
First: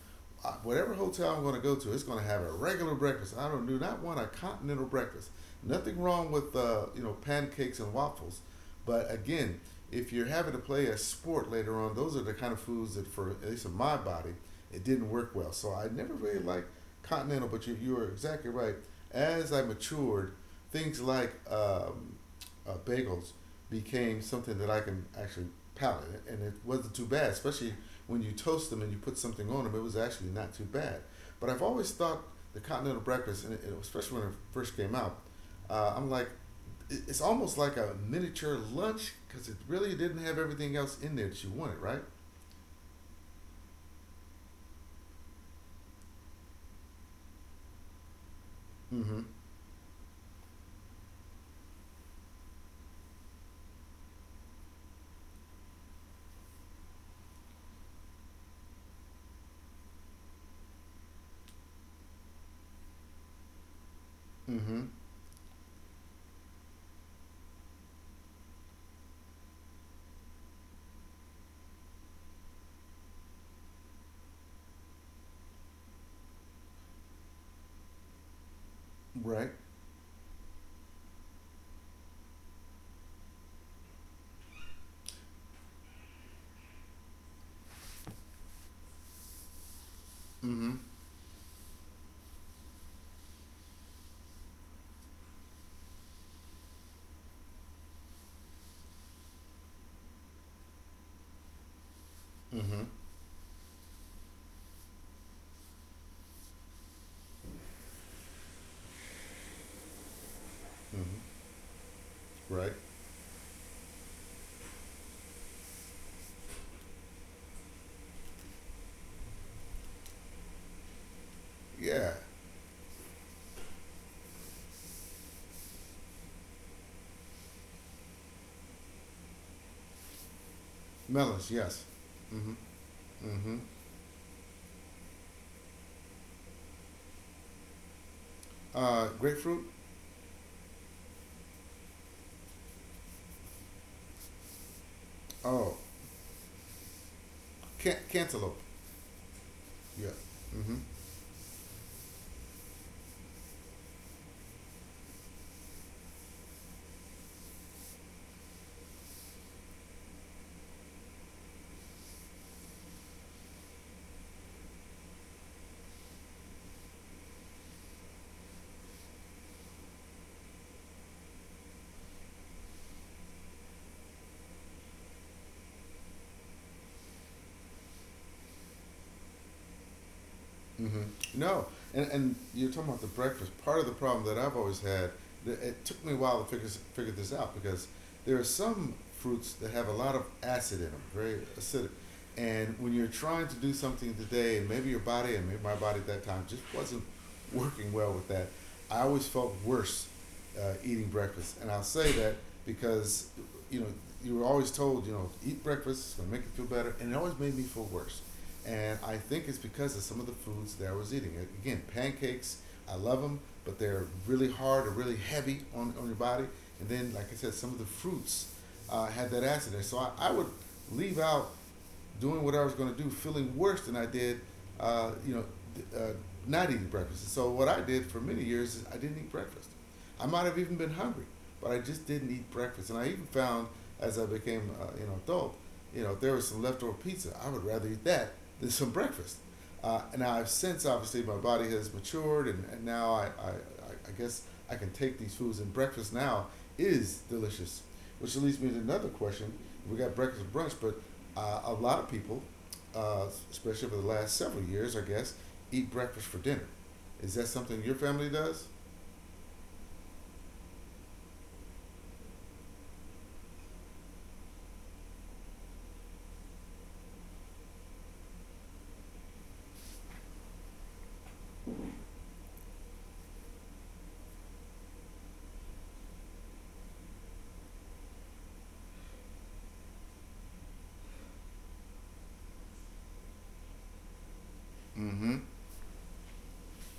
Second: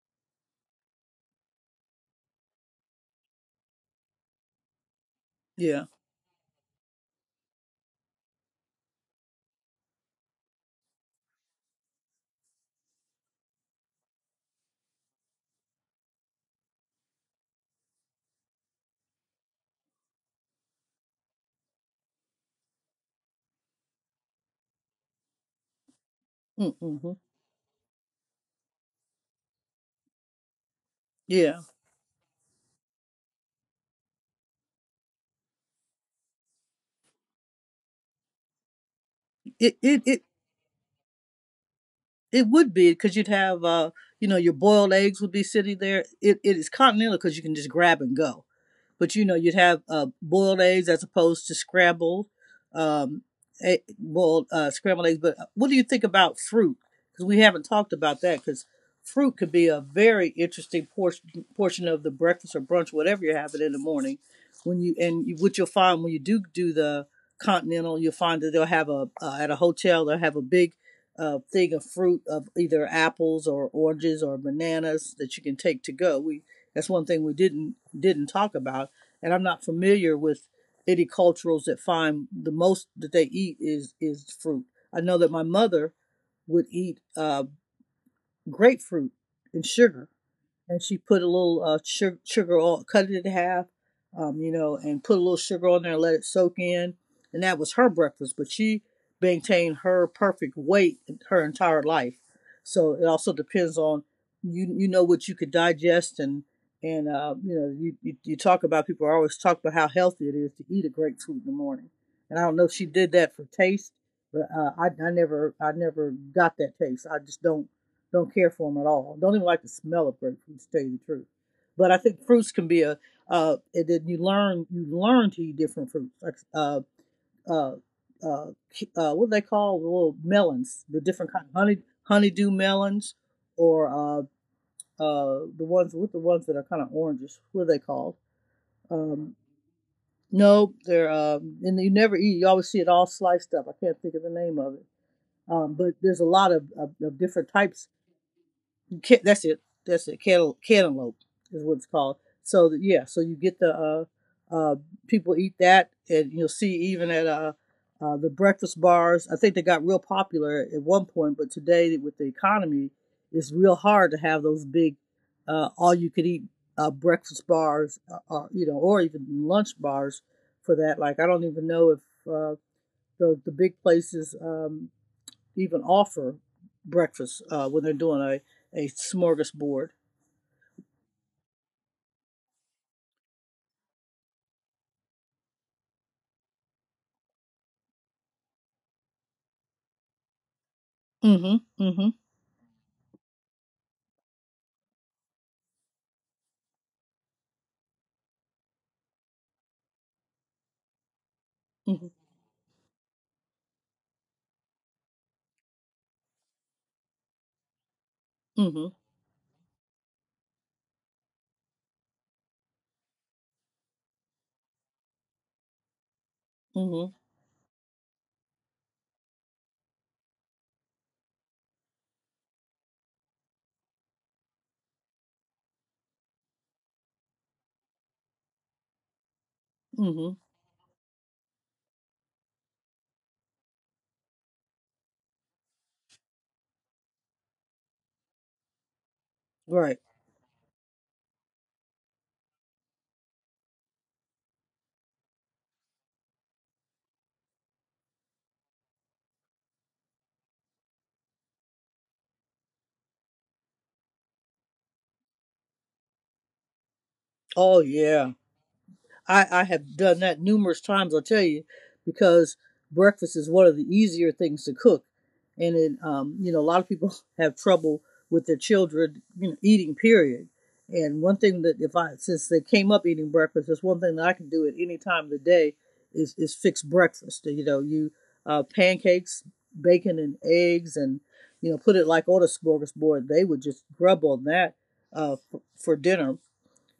[SPEAKER 1] Whatever hotel I'm going to go to, it's going to have a regular breakfast. I don't do not want a continental breakfast.
[SPEAKER 2] Yeah.
[SPEAKER 1] Nothing wrong with you know pancakes and waffles, but again, if you're having to play a sport later on, those are the kind of foods that for at least in my body, it didn't work well. So I never really liked continental. But you are exactly right. As I matured, things like bagels became something that I can actually palate, and it wasn't too
[SPEAKER 2] Mm-hmm.
[SPEAKER 1] bad, especially when you toast them and you put something on them, it was actually not too bad. But
[SPEAKER 2] Yeah.
[SPEAKER 1] I've always thought the continental breakfast, and it, especially when it first came out, I'm like, it's almost like a miniature lunch because it
[SPEAKER 2] It
[SPEAKER 1] really
[SPEAKER 2] it it
[SPEAKER 1] didn't have everything else in there that you wanted, right?
[SPEAKER 2] it would be because you'd have you know your boiled eggs would be sitting there. It is continental because you can just grab and go. But
[SPEAKER 1] Mm-hmm.
[SPEAKER 2] you know, you'd have boiled eggs as opposed to scrambled, um, egg, boiled scrambled eggs. But what do you think about fruit? Because we haven't talked about that. Because fruit could be a very interesting portion of the breakfast or brunch, whatever you're having in the morning.
[SPEAKER 1] Mm-hmm.
[SPEAKER 2] When you and you, what you'll find when you do the continental, you'll find that they'll have a at a hotel they'll have a big thing of fruit of either apples or oranges or bananas that you can take to go. We that's one thing we didn't talk about and I'm
[SPEAKER 1] Right.
[SPEAKER 2] not familiar with any cultures that find the most that they eat is fruit. I know that my mother would eat grapefruit and sugar,
[SPEAKER 1] Mm-hmm.
[SPEAKER 2] and she put a little sugar on, cut it in half, you know, and put a little sugar on there and let it soak in. And that was her breakfast, but she maintained her perfect weight her entire life.
[SPEAKER 1] Mm-hmm.
[SPEAKER 2] So it also depends on you. You know what you could digest, and you know you, you talk about people always talk about how healthy it is to eat a
[SPEAKER 1] Mm-hmm.
[SPEAKER 2] grapefruit in the morning. And I don't know if
[SPEAKER 1] Right.
[SPEAKER 2] she did that for taste, but I never got that taste. I just don't care for them at all. Don't even like the smell of grapefruit, to tell you the truth. But I
[SPEAKER 1] Yeah.
[SPEAKER 2] think fruits can be a, and then you learn to eat different fruits, like, uh, uh, what do they call the little melons, the different kind
[SPEAKER 1] Melons.
[SPEAKER 2] of honey,
[SPEAKER 1] Yes.
[SPEAKER 2] honeydew
[SPEAKER 1] Mm-hmm.
[SPEAKER 2] melons,
[SPEAKER 1] Mm-hmm.
[SPEAKER 2] or the ones with the ones that are kind of oranges. What are they called? Um,
[SPEAKER 1] Grapefruit.
[SPEAKER 2] no, they're and you never eat. You always see it all sliced up. I can't think of the name of it.
[SPEAKER 1] Oh,
[SPEAKER 2] But there's a lot of different types
[SPEAKER 1] cantaloupe.
[SPEAKER 2] that's it. That's
[SPEAKER 1] Yeah.
[SPEAKER 2] it.
[SPEAKER 1] Mm-hmm.
[SPEAKER 2] Cantaloupe is what it's called. So yeah, so you get the uh, people eat that, and you'll see even at the breakfast bars. I think they got real popular at one point, but today with the economy, it's real hard to have those big all-you-could-eat breakfast bars, you know, or even lunch bars for that. Like I don't even know if uh, the the big places. Even offer breakfast when they're doing a smorgasbord.
[SPEAKER 1] Hmm. No, and you're talking about the breakfast. Part of the problem that I've always had, it took me a while to figure this out because there are some fruits that have a lot of acid in them, very
[SPEAKER 2] Mm-hmm.
[SPEAKER 1] acidic.
[SPEAKER 2] Mm-hmm.
[SPEAKER 1] And when you're trying to do something today, and maybe your body and maybe my body at that time just wasn't working well with that, I always felt worse eating breakfast. And I'll
[SPEAKER 2] Mm-hmm.
[SPEAKER 1] say that because you know you were always told, you know, eat breakfast, it's gonna make you feel better, and it always made me feel worse,
[SPEAKER 2] Mm-hmm.
[SPEAKER 1] and I think it's because of some of the foods that I was eating. Again, pancakes, I love them, but they're really hard or really heavy on your body. And
[SPEAKER 2] Mm-hmm.
[SPEAKER 1] then, like I said, some of the fruits had that acid there. So I would leave out doing what I was going to do, feeling worse than I did, uh, you know, uh, not eating breakfast. So what I did for many years is I didn't eat breakfast. I
[SPEAKER 2] Mm-hmm.
[SPEAKER 1] might have even been hungry, but I just didn't eat breakfast. And I even found as I became you know adult, you know, if there was some leftover pizza, I would rather eat that than some breakfast.
[SPEAKER 2] Right.
[SPEAKER 1] And now I've since obviously my body has matured, and now I- guess I can take these foods, and breakfast now is delicious. Which leads me to another question. We got breakfast and brunch, but a lot of people, uh, especially for the last several years, I guess, eat breakfast for dinner. Is that
[SPEAKER 2] Oh,
[SPEAKER 1] something your family
[SPEAKER 2] yeah.
[SPEAKER 1] does?
[SPEAKER 2] I have done that numerous times, I'll tell you, because breakfast is one of the easier things to cook. And it, you know, a lot of people *laughs* have trouble with their children, you know, eating, period. And one thing that if I, since they came up eating breakfast, that's one thing that I can do at any time of the day is fix breakfast. You know, you, pancakes, bacon and eggs and, you know, put it like on a smorgasbord. They would just grub on that,
[SPEAKER 1] Mm-hmm.
[SPEAKER 2] for dinner,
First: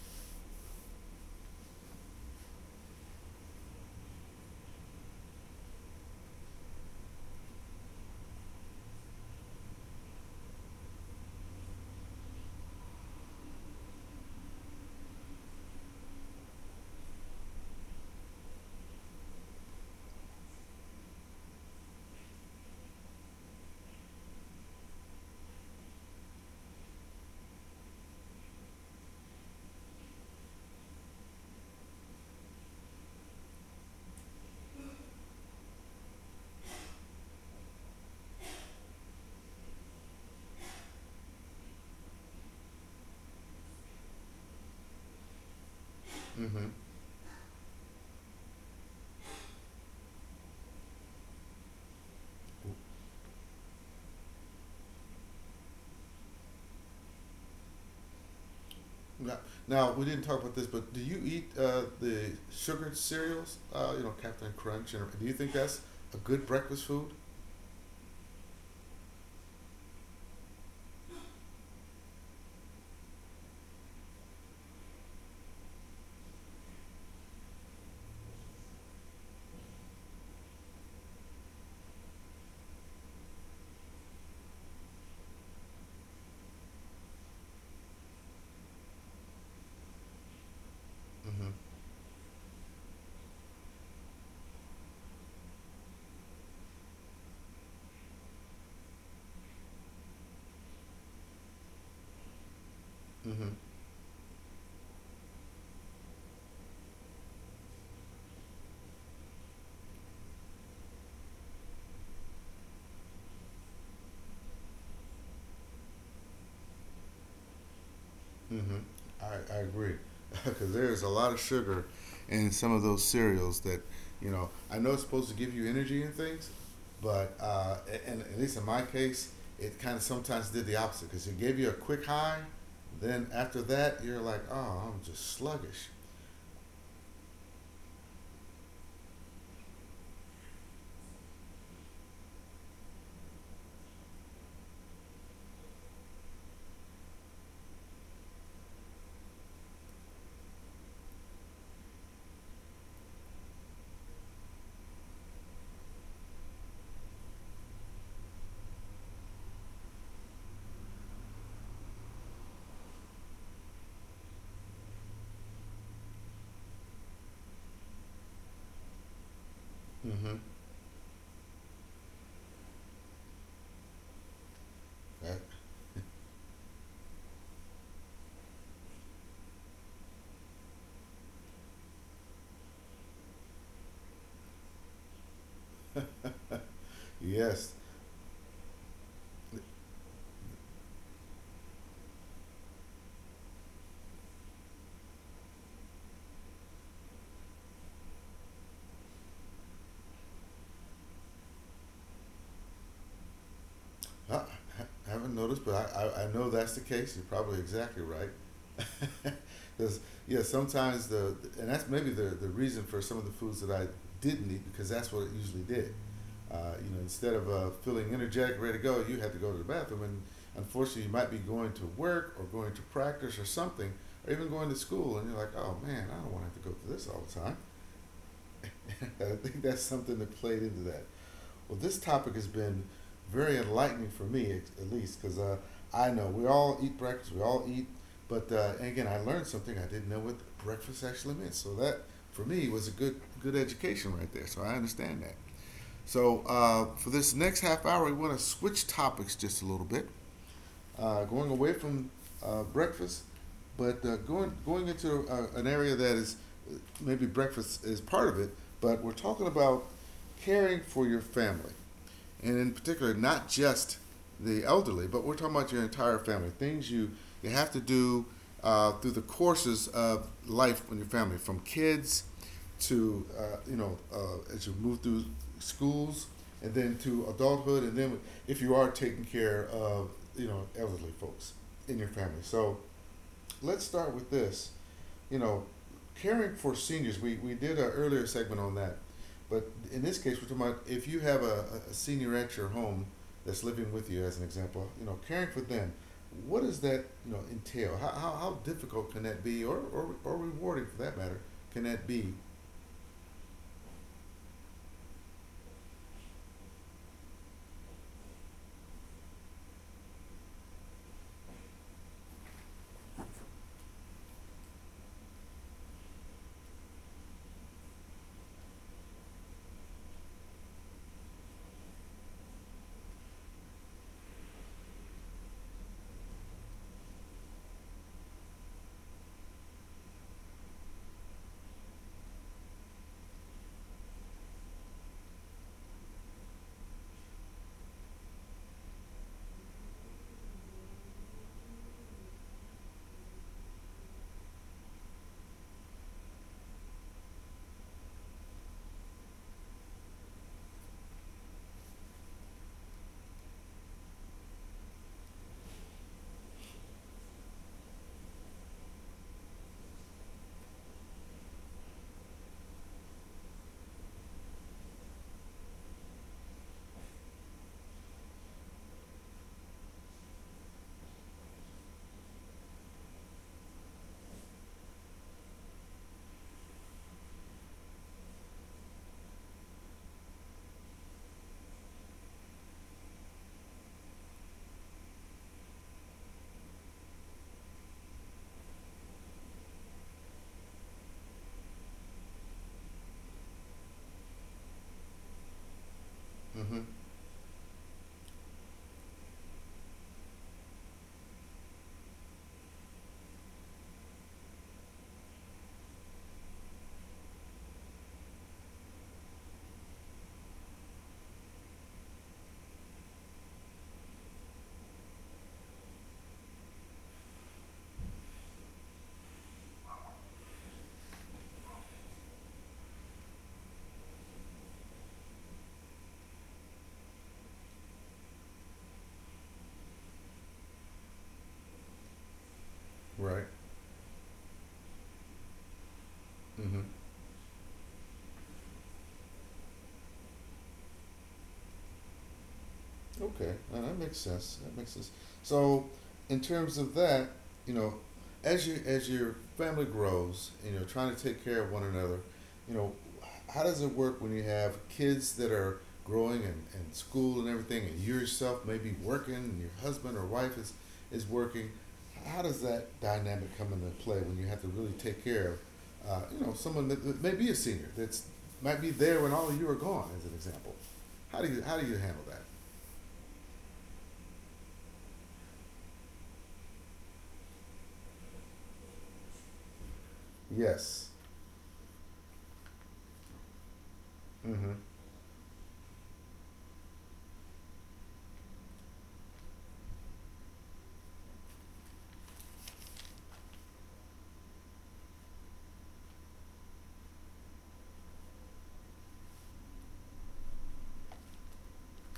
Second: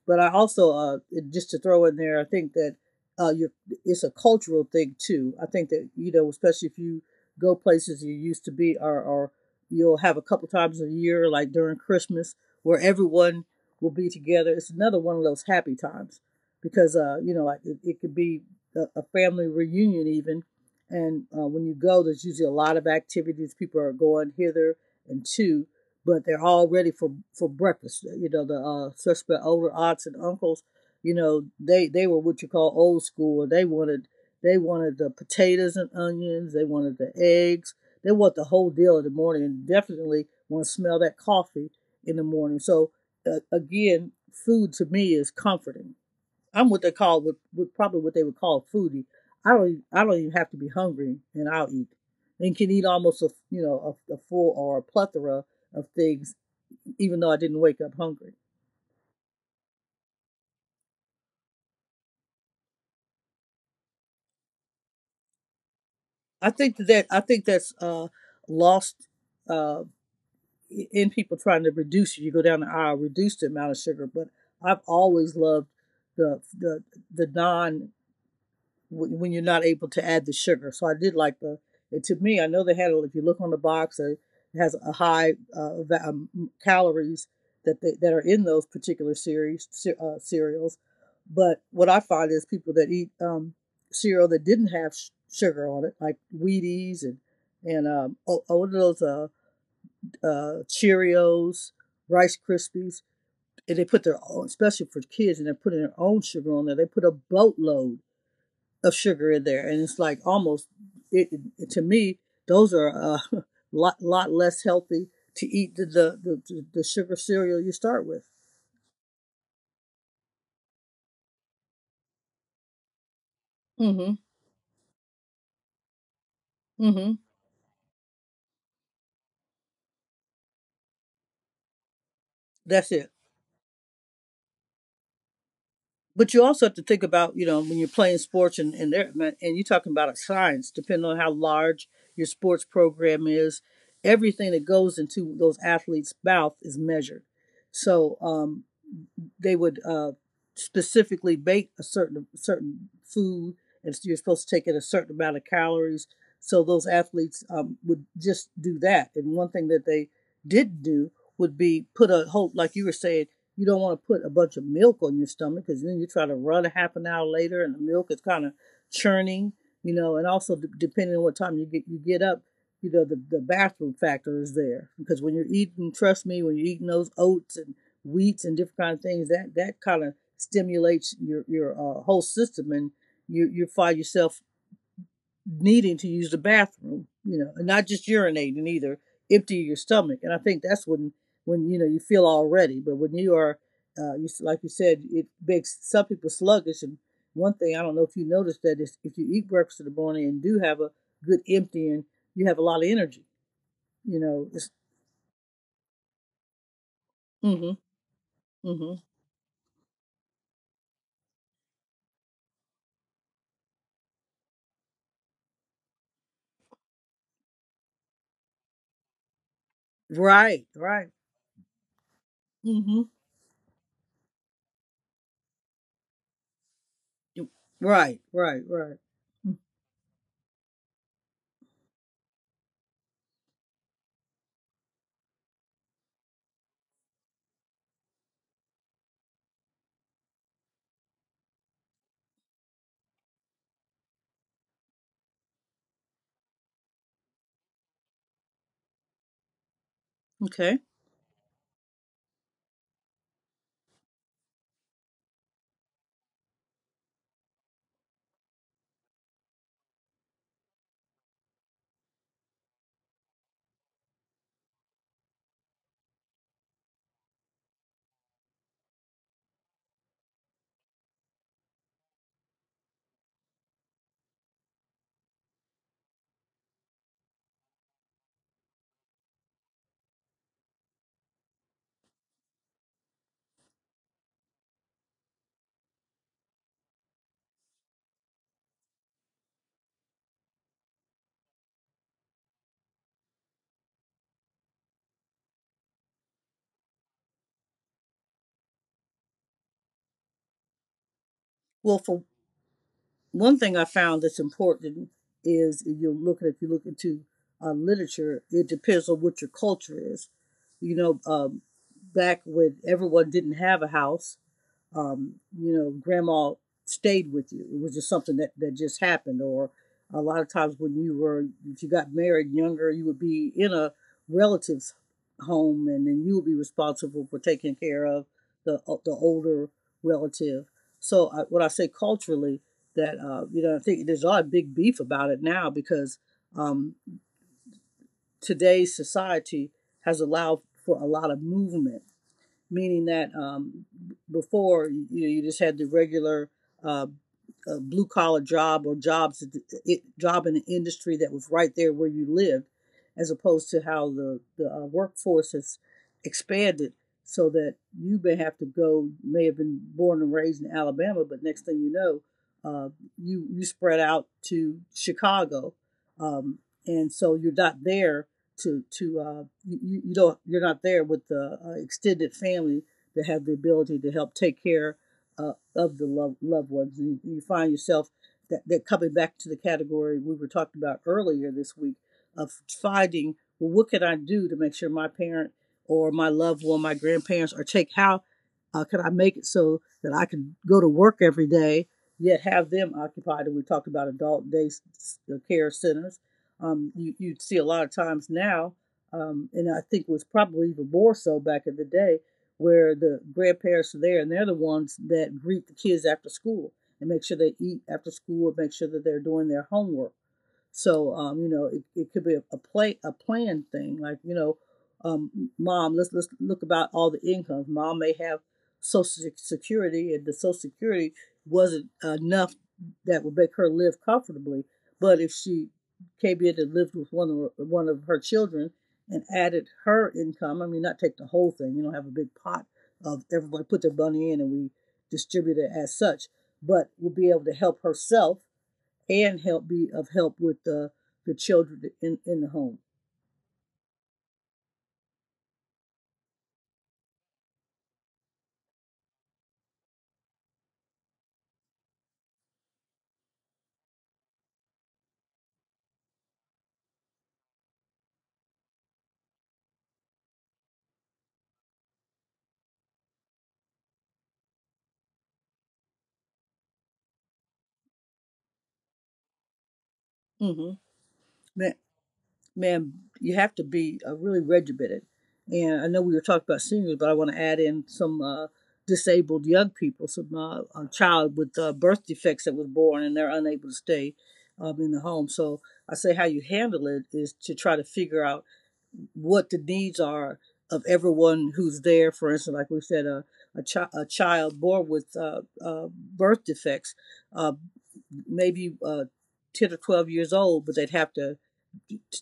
[SPEAKER 2] but I also, just to throw in there, I think that uh, you're, it's a cultural thing too. I think that you know, especially if you go places you used to be, or you'll have a couple times a year, like during Christmas, where everyone will be together. It's another one of those happy times because you know, like it could be a family reunion even, and when you go, there's usually a lot of activities. People are going hither and to, but they're all ready for breakfast. You know, the suspect older aunts and uncles, you know, they were what you call old school. They wanted the potatoes and onions. They wanted the eggs. They want the whole deal in the morning, and definitely want to smell that coffee in the morning. So again, food to me is comforting. I'm
[SPEAKER 1] Mm-hmm.
[SPEAKER 2] what they call what probably what they would call foodie. I don't even have to be hungry and I'll eat, and can eat almost a you know a full or a plethora of things, even though I didn't wake up hungry.
[SPEAKER 1] Now, we didn't talk about this, but do you eat the sugared cereals? You know, Captain Crunch. And, do you think that's a
[SPEAKER 2] I
[SPEAKER 1] good
[SPEAKER 2] think
[SPEAKER 1] breakfast
[SPEAKER 2] that
[SPEAKER 1] food?
[SPEAKER 2] I think that's lost uh, in people trying to reduce it. You go down the aisle, reduce the amount of sugar, but I've always loved the the the non when you're not able to add the sugar. So I did like the. It, to me, I know they had. If you look on the box, it has a high calories that they, that are in those particular series cereals.
[SPEAKER 1] Mm-hmm.
[SPEAKER 2] But what I find is people that eat cereal that didn't have sugar on it, like Wheaties and all oh, what those Cheerios, Rice Krispies,
[SPEAKER 1] Mm-hmm.
[SPEAKER 2] and they put their own, especially for kids, and they put in their own sugar on there. They put a boatload of sugar in there, and it's like almost it, it- to me those are a *laughs* lot less healthy to eat the sugar cereal you start with.
[SPEAKER 1] Mm-hmm. I agree, *laughs* because there's a lot of sugar in some of those cereals that
[SPEAKER 2] Mm-hmm.
[SPEAKER 1] you know. I know it's supposed to give you energy and things,
[SPEAKER 2] Mm-hmm.
[SPEAKER 1] but and at least in my case, it kind of sometimes did the opposite because it gave you a quick high.
[SPEAKER 2] That's it.
[SPEAKER 1] Then after that, you're like, oh, I'm just sluggish.
[SPEAKER 2] But you also have to think about you know when you're playing sports and there, and you're talking about a science, depending on how large your sports program is, everything that goes into those athletes' mouth is measured. So they would specifically bake a certain food, and so you're supposed to take in a certain amount of calories. So those athletes would just do that. And one thing that they did do would be put a whole, like you were saying, you don't want to put a bunch of milk on your stomach because then you try to run a half an hour later, and the milk is kind of churning, you know. And
[SPEAKER 1] Mm-hmm.
[SPEAKER 2] also depending on what time you get up, you know the bathroom factor is there because when
[SPEAKER 1] That,
[SPEAKER 2] you're eating, trust me, when you're eating those oats and wheats and different kinds of things that that kind of stimulates your whole system, and you find yourself needing to use the bathroom, you know, and
[SPEAKER 1] Yes.
[SPEAKER 2] not just urinating either, empty your stomach. And I think that's when you know you feel already, but when you are like you said, it makes some people sluggish. And one thing I don't know if you noticed that is if you eat breakfast in the morning and do have a good emptying, you have a lot of energy, you
[SPEAKER 1] I,
[SPEAKER 2] know it's,
[SPEAKER 1] I haven't noticed, but I know that's the case. You're probably
[SPEAKER 2] mm-hmm,
[SPEAKER 1] exactly right.
[SPEAKER 2] mm-hmm.
[SPEAKER 1] *laughs* Because, yeah, sometimes and that's maybe the reason for some of the foods that I didn't eat, because that's what it usually did. Instead of feeling energetic, ready to go, you had to go to the bathroom. And
[SPEAKER 2] Right,
[SPEAKER 1] unfortunately, you
[SPEAKER 2] right.
[SPEAKER 1] might be going to work or going to
[SPEAKER 2] Mm-hmm.
[SPEAKER 1] practice or something, or even going to school, and you're like, oh man, I don't want to have to go through this all the time.
[SPEAKER 2] Right, right,
[SPEAKER 1] *laughs*
[SPEAKER 2] right.
[SPEAKER 1] I think
[SPEAKER 2] Mm.
[SPEAKER 1] that's something that played into that. Well, this topic has been very enlightening for me, at least, because I know we all eat breakfast, we all eat, but and again, I learned something I didn't know what breakfast actually meant. So that, for me, was a good education right there. So I understand that. So for this next half hour, we want to switch topics just a little bit
[SPEAKER 2] Okay.
[SPEAKER 1] going away from breakfast, but going into an area that is maybe breakfast is part of it, but we're talking about caring for your family, and in particular, not just the elderly, but we're talking about your entire family. Things you have to do through the courses of life in your family, from kids to as you move through schools and then to adulthood, and then if you are taking care of elderly folks in your family. So let's start with this. You know caring for seniors, we did an earlier segment on that, but in this case we're talking about if you have a senior at your home that's living with you as an example. Caring for them, what does that entail? How difficult can that be, or rewarding for that matter, can
[SPEAKER 2] Well,
[SPEAKER 1] that
[SPEAKER 2] for
[SPEAKER 1] be?
[SPEAKER 2] one thing, I found that's important is if you look at if you look into literature, it depends on what your culture is. You know, back when everyone didn't have a house, you know, grandma stayed with you. It was just something that, that just happened. Or a lot of times when you were, if you got married younger, you would be in a relative's home, and then you would be responsible for taking care of the older relative. So I, when I say culturally, I think there's a lot of big beef about it now because um, today's society has allowed for a lot of movement, meaning that before you just had the regular uh, a blue collar job or jobs job in an industry that was right there where you lived, as opposed to how the workforce has expanded. So that you may have to go, may have been born and raised in Alabama, but next thing you know, uh, you spread out to Chicago, um, and so you're not there to you you don't you're not there with the extended family that have the ability to help take care, of the loved ones. And you find yourself that coming back to the category we were talking about earlier this week of finding, well, what can I do to make sure my parent or my loved one, my grandparents are take how can I make it so that I can go to work every day, yet have them occupied? And we talked about adult day care centers.
[SPEAKER 1] Mm-hmm.
[SPEAKER 2] You'd see a lot of times now, and I think was probably even more so back in the day, where the grandparents are there and they're the ones that greet the kids after school and make sure they eat after school and make sure that they're doing their homework. So it could be a plan thing. Mom, let's look about all the incomes. Mom may have Social Security, and the Social Security wasn't enough that would make her live comfortably. But if she came in and lived with one of her children and added her income, I mean, not take the whole thing. You don't have a big pot of
[SPEAKER 1] Right.
[SPEAKER 2] everybody put their money in and we distribute it as such,
[SPEAKER 1] Mm-hmm.
[SPEAKER 2] but we'll be able to help herself and help be of help with the children in the home.
[SPEAKER 1] Okay, that makes sense. That makes sense. So, in terms of that, you know, as your family grows and you're trying to take care of one another, you know, how does it work when you have kids that are growing and school and everything, and you yourself may be working, and your husband or wife is working? How does that dynamic come into play when you have to really take care of, someone that may be a senior that's might be there when all of you are gone, as an
[SPEAKER 2] Mm-hmm.
[SPEAKER 1] example?
[SPEAKER 2] Man,
[SPEAKER 1] How do you handle that?
[SPEAKER 2] man, you have to be really regimented. And I know we were talking about seniors, but I want to add in some disabled young people, some a
[SPEAKER 1] Yes.
[SPEAKER 2] child with birth defects that was born and they're unable to stay
[SPEAKER 1] Mm-hmm.
[SPEAKER 2] in the home. So I say how you handle it is to try to figure out what the needs are of everyone who's there. For instance, like we said, a child born with birth defects, uh, maybe 10 or 12 years old, but they'd have to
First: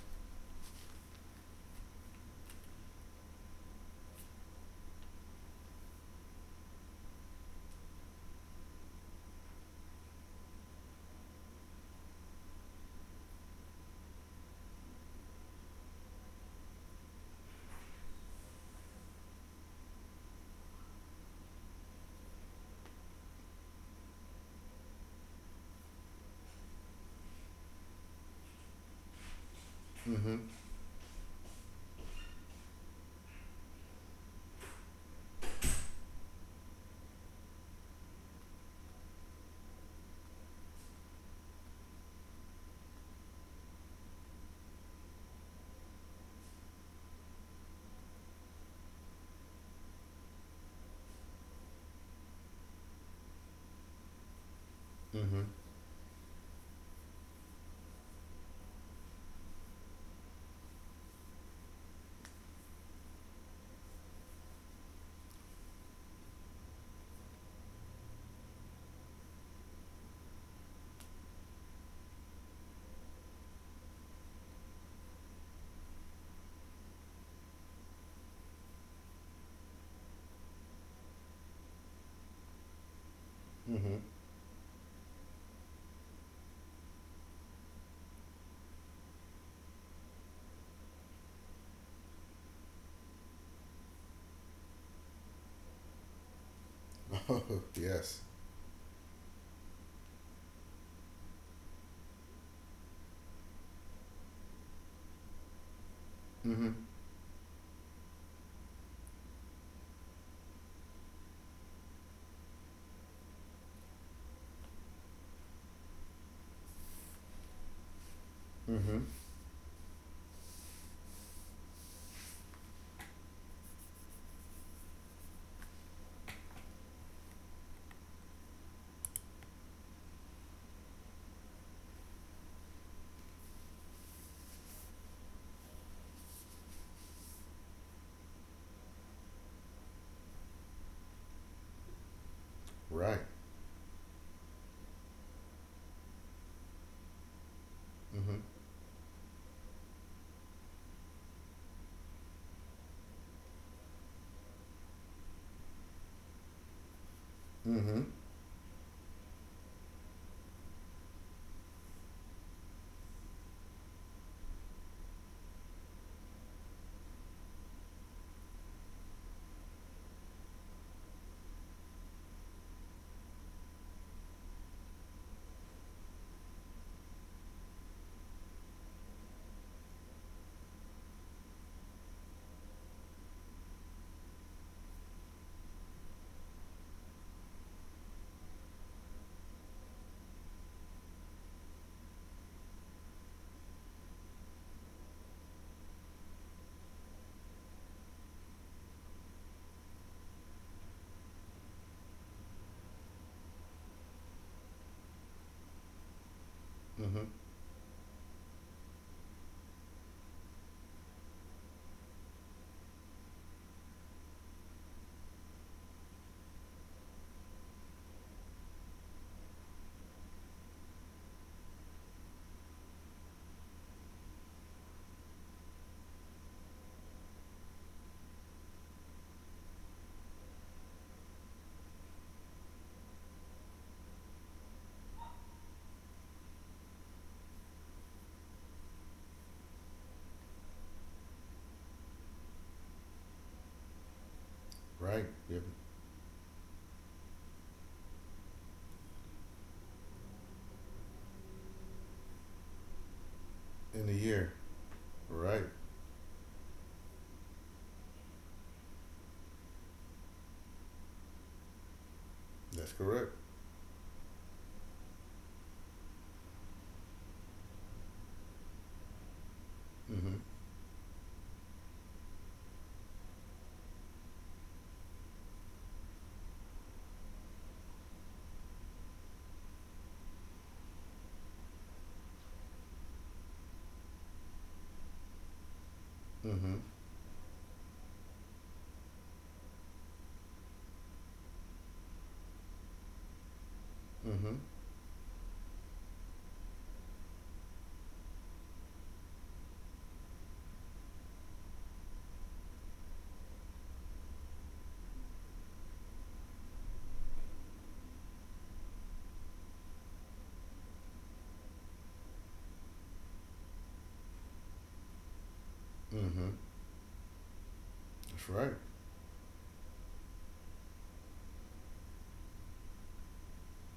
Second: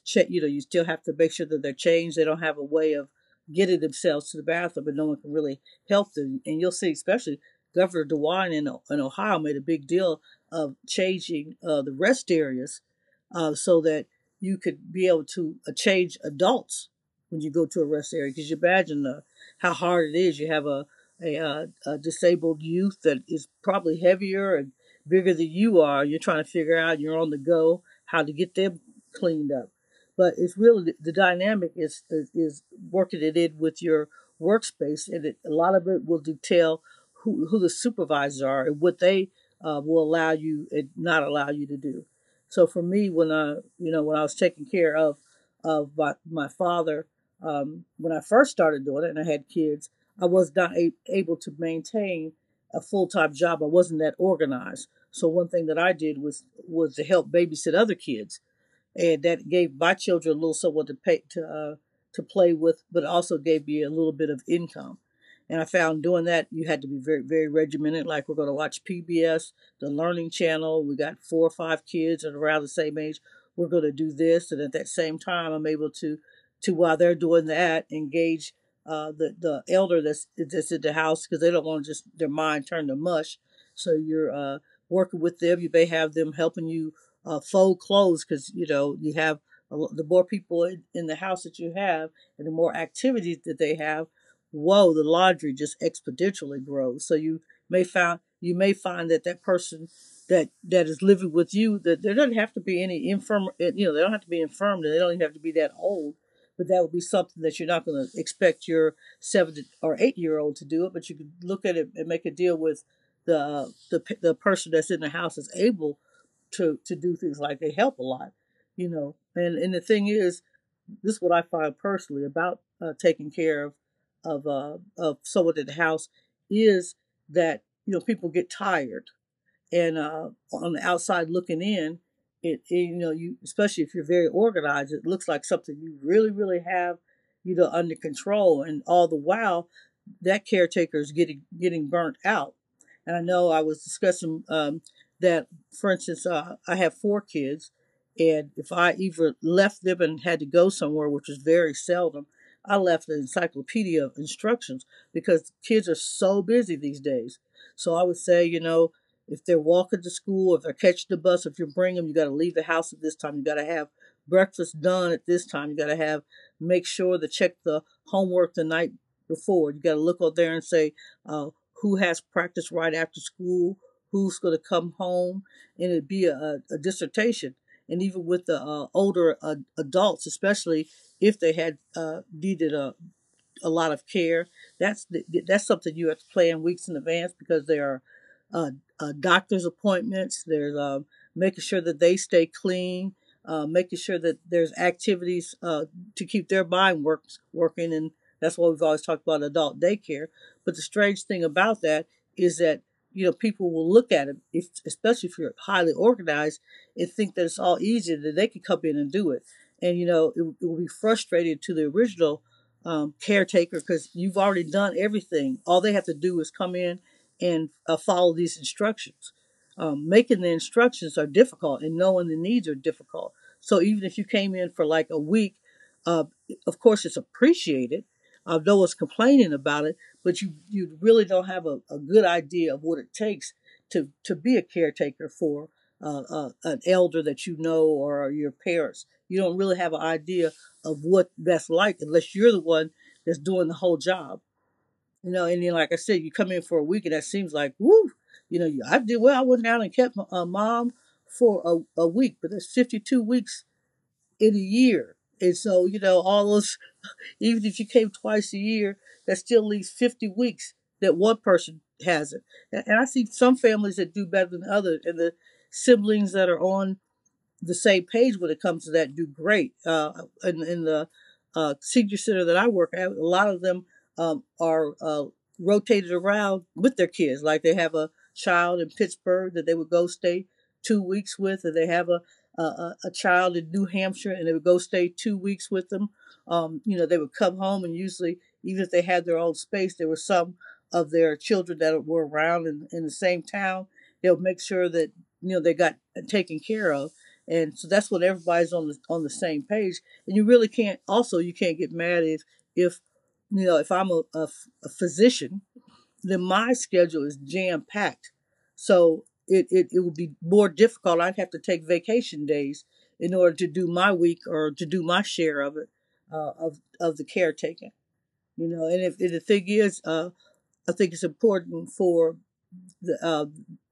[SPEAKER 2] check. You know, you still have to make sure that they're changed. They don't have a way of getting themselves to the bathroom, but no one can really help them. And you'll see, especially Governor DeWine in Ohio made a big deal of changing the rest areas, so that you could be able to change adults when you go to a rest area. Because you imagine how hard it is. You have a disabled youth that is probably heavier and bigger than you are. You're trying to figure out, you're on the go, how to get them cleaned up.
[SPEAKER 1] Mm-hmm.
[SPEAKER 2] But it's really the dynamic is working it in with your workspace, and a lot of it will detail who the supervisors are and what they will allow you and not allow you to do. So for me, when I was taking care of my father, when I first started doing it and I had kids, I was not able to maintain a full time job. I wasn't that organized. So
[SPEAKER 1] Mm-hmm.
[SPEAKER 2] one thing that I did was to help babysit other kids, and that gave my children a little someone to pay to play with, but also gave me a little bit of income. And I found doing that you had to be very regimented. Like we're going to watch PBS, the Learning Channel. We got four or five kids at around the same age. We're going to do this, and at that same time, I'm able to while they're doing that, engage the elder that's in the house because they don't want just their mind turned to mush. So
[SPEAKER 1] Mm-hmm.
[SPEAKER 2] you're working with them. You may have them helping you fold clothes. Because, you know, you have, the more people in the house that you have and the more activities that they have, whoa, the laundry just exponentially grows. So
[SPEAKER 1] *laughs* Oh, yes.
[SPEAKER 2] you may find that that person that that is living with you, that there doesn't have to be any infirm, you know, they don't have to be infirm, they don't even have to be that old, but
[SPEAKER 1] Mm-hmm.
[SPEAKER 2] that would be something that you're not going to expect your seven or eight-year-old to do. It but you can look at it and make a deal with the person that's in the house is able to do things like they help a lot, you
[SPEAKER 1] Mm-hmm.
[SPEAKER 2] know. And the thing is, this is what I find personally about taking care of of someone in the house is that, you know, people get tired, and on the outside looking in, it, you know, you, especially if you're very organized, it looks like something you really have, you know, under control, and all the while that caretaker is getting burnt out. And
[SPEAKER 1] Right.
[SPEAKER 2] I know I was discussing that, for instance, I have four kids,
[SPEAKER 1] Mm-hmm.
[SPEAKER 2] and if I either left them and had to go somewhere, which is very seldom, I left an encyclopedia of instructions because kids are so busy these days. So
[SPEAKER 1] Mm-hmm.
[SPEAKER 2] I would say, you know, if they're walking to school, if they're catching the bus, if you bring them, you got to leave the house at this time. You got to have breakfast done at this time. You got to have make sure to check the homework the night before. You got to look out there and say uh, who has practice right after school, who's going to come home, and it'd be a dissertation. And even with the older adults, especially if they had needed a lot of care. That's that's something you have to plan weeks in advance because there are uh, doctor's appointments. There's making sure that they stay clean, making sure that there's activities to keep their mind works working, and that's why we've always talked about adult daycare. But the strange thing about that is that, you know, people will look at it, if, especially if you're highly organized, and
[SPEAKER 1] Mm-hmm.
[SPEAKER 2] think that it's all easy, that they can come in and do it. And you know it will be frustrating to the original caretaker because you've already done everything. All they have to do is come in and follow these instructions. Making the instructions are difficult, and knowing the needs are difficult. So even if you came in for like a week, uh, of course it's appreciated. No one's complaining about it, but you really don't have a good idea of what it takes to be a caretaker for an elder that you know, or your parents. You don't really have an idea of what that's like unless you're the one that's doing the whole job.
[SPEAKER 1] Right.
[SPEAKER 2] You know,
[SPEAKER 1] Yep.
[SPEAKER 2] and then like I said, you come in for a week and that seems like woo. You know, I did well. I went out and kept my mom for a week, but that's 52 weeks
[SPEAKER 1] In the year.
[SPEAKER 2] in a year. And
[SPEAKER 1] Right.
[SPEAKER 2] so, you know, all those, even if you came twice a year, that still leaves 50 weeks that one person has it.
[SPEAKER 1] That's
[SPEAKER 2] And I see
[SPEAKER 1] correct.
[SPEAKER 2] some families that do better than others. And the siblings that are on the same page when it comes to that do great.
[SPEAKER 1] Mm-hmm.
[SPEAKER 2] In the senior center that I work at, a lot of them are rotated around with their kids. Like they have a child in Pittsburgh that they would go stay 2 weeks with, and they have a child in New Hampshire and they would go stay 2 weeks with them.
[SPEAKER 1] Mm-hmm.
[SPEAKER 2] You know, they would come home, and usually, even if they had their own space, there were some of their children that were around in the same town. They'll
[SPEAKER 1] Mm-hmm.
[SPEAKER 2] make sure that, you know, they got taken care of, and so that's what everybody's on the same page. And you really can't. Also, you can't get mad if, you know, if I'm a physician, then my schedule is jam packed. So it would be more difficult. I'd have to take vacation days in order to do my week or to do my share of it,
[SPEAKER 1] Mm-hmm.
[SPEAKER 2] of the caretaking.
[SPEAKER 1] That's
[SPEAKER 2] You
[SPEAKER 1] right.
[SPEAKER 2] know, and if and the thing is, I think it's important for the, uh,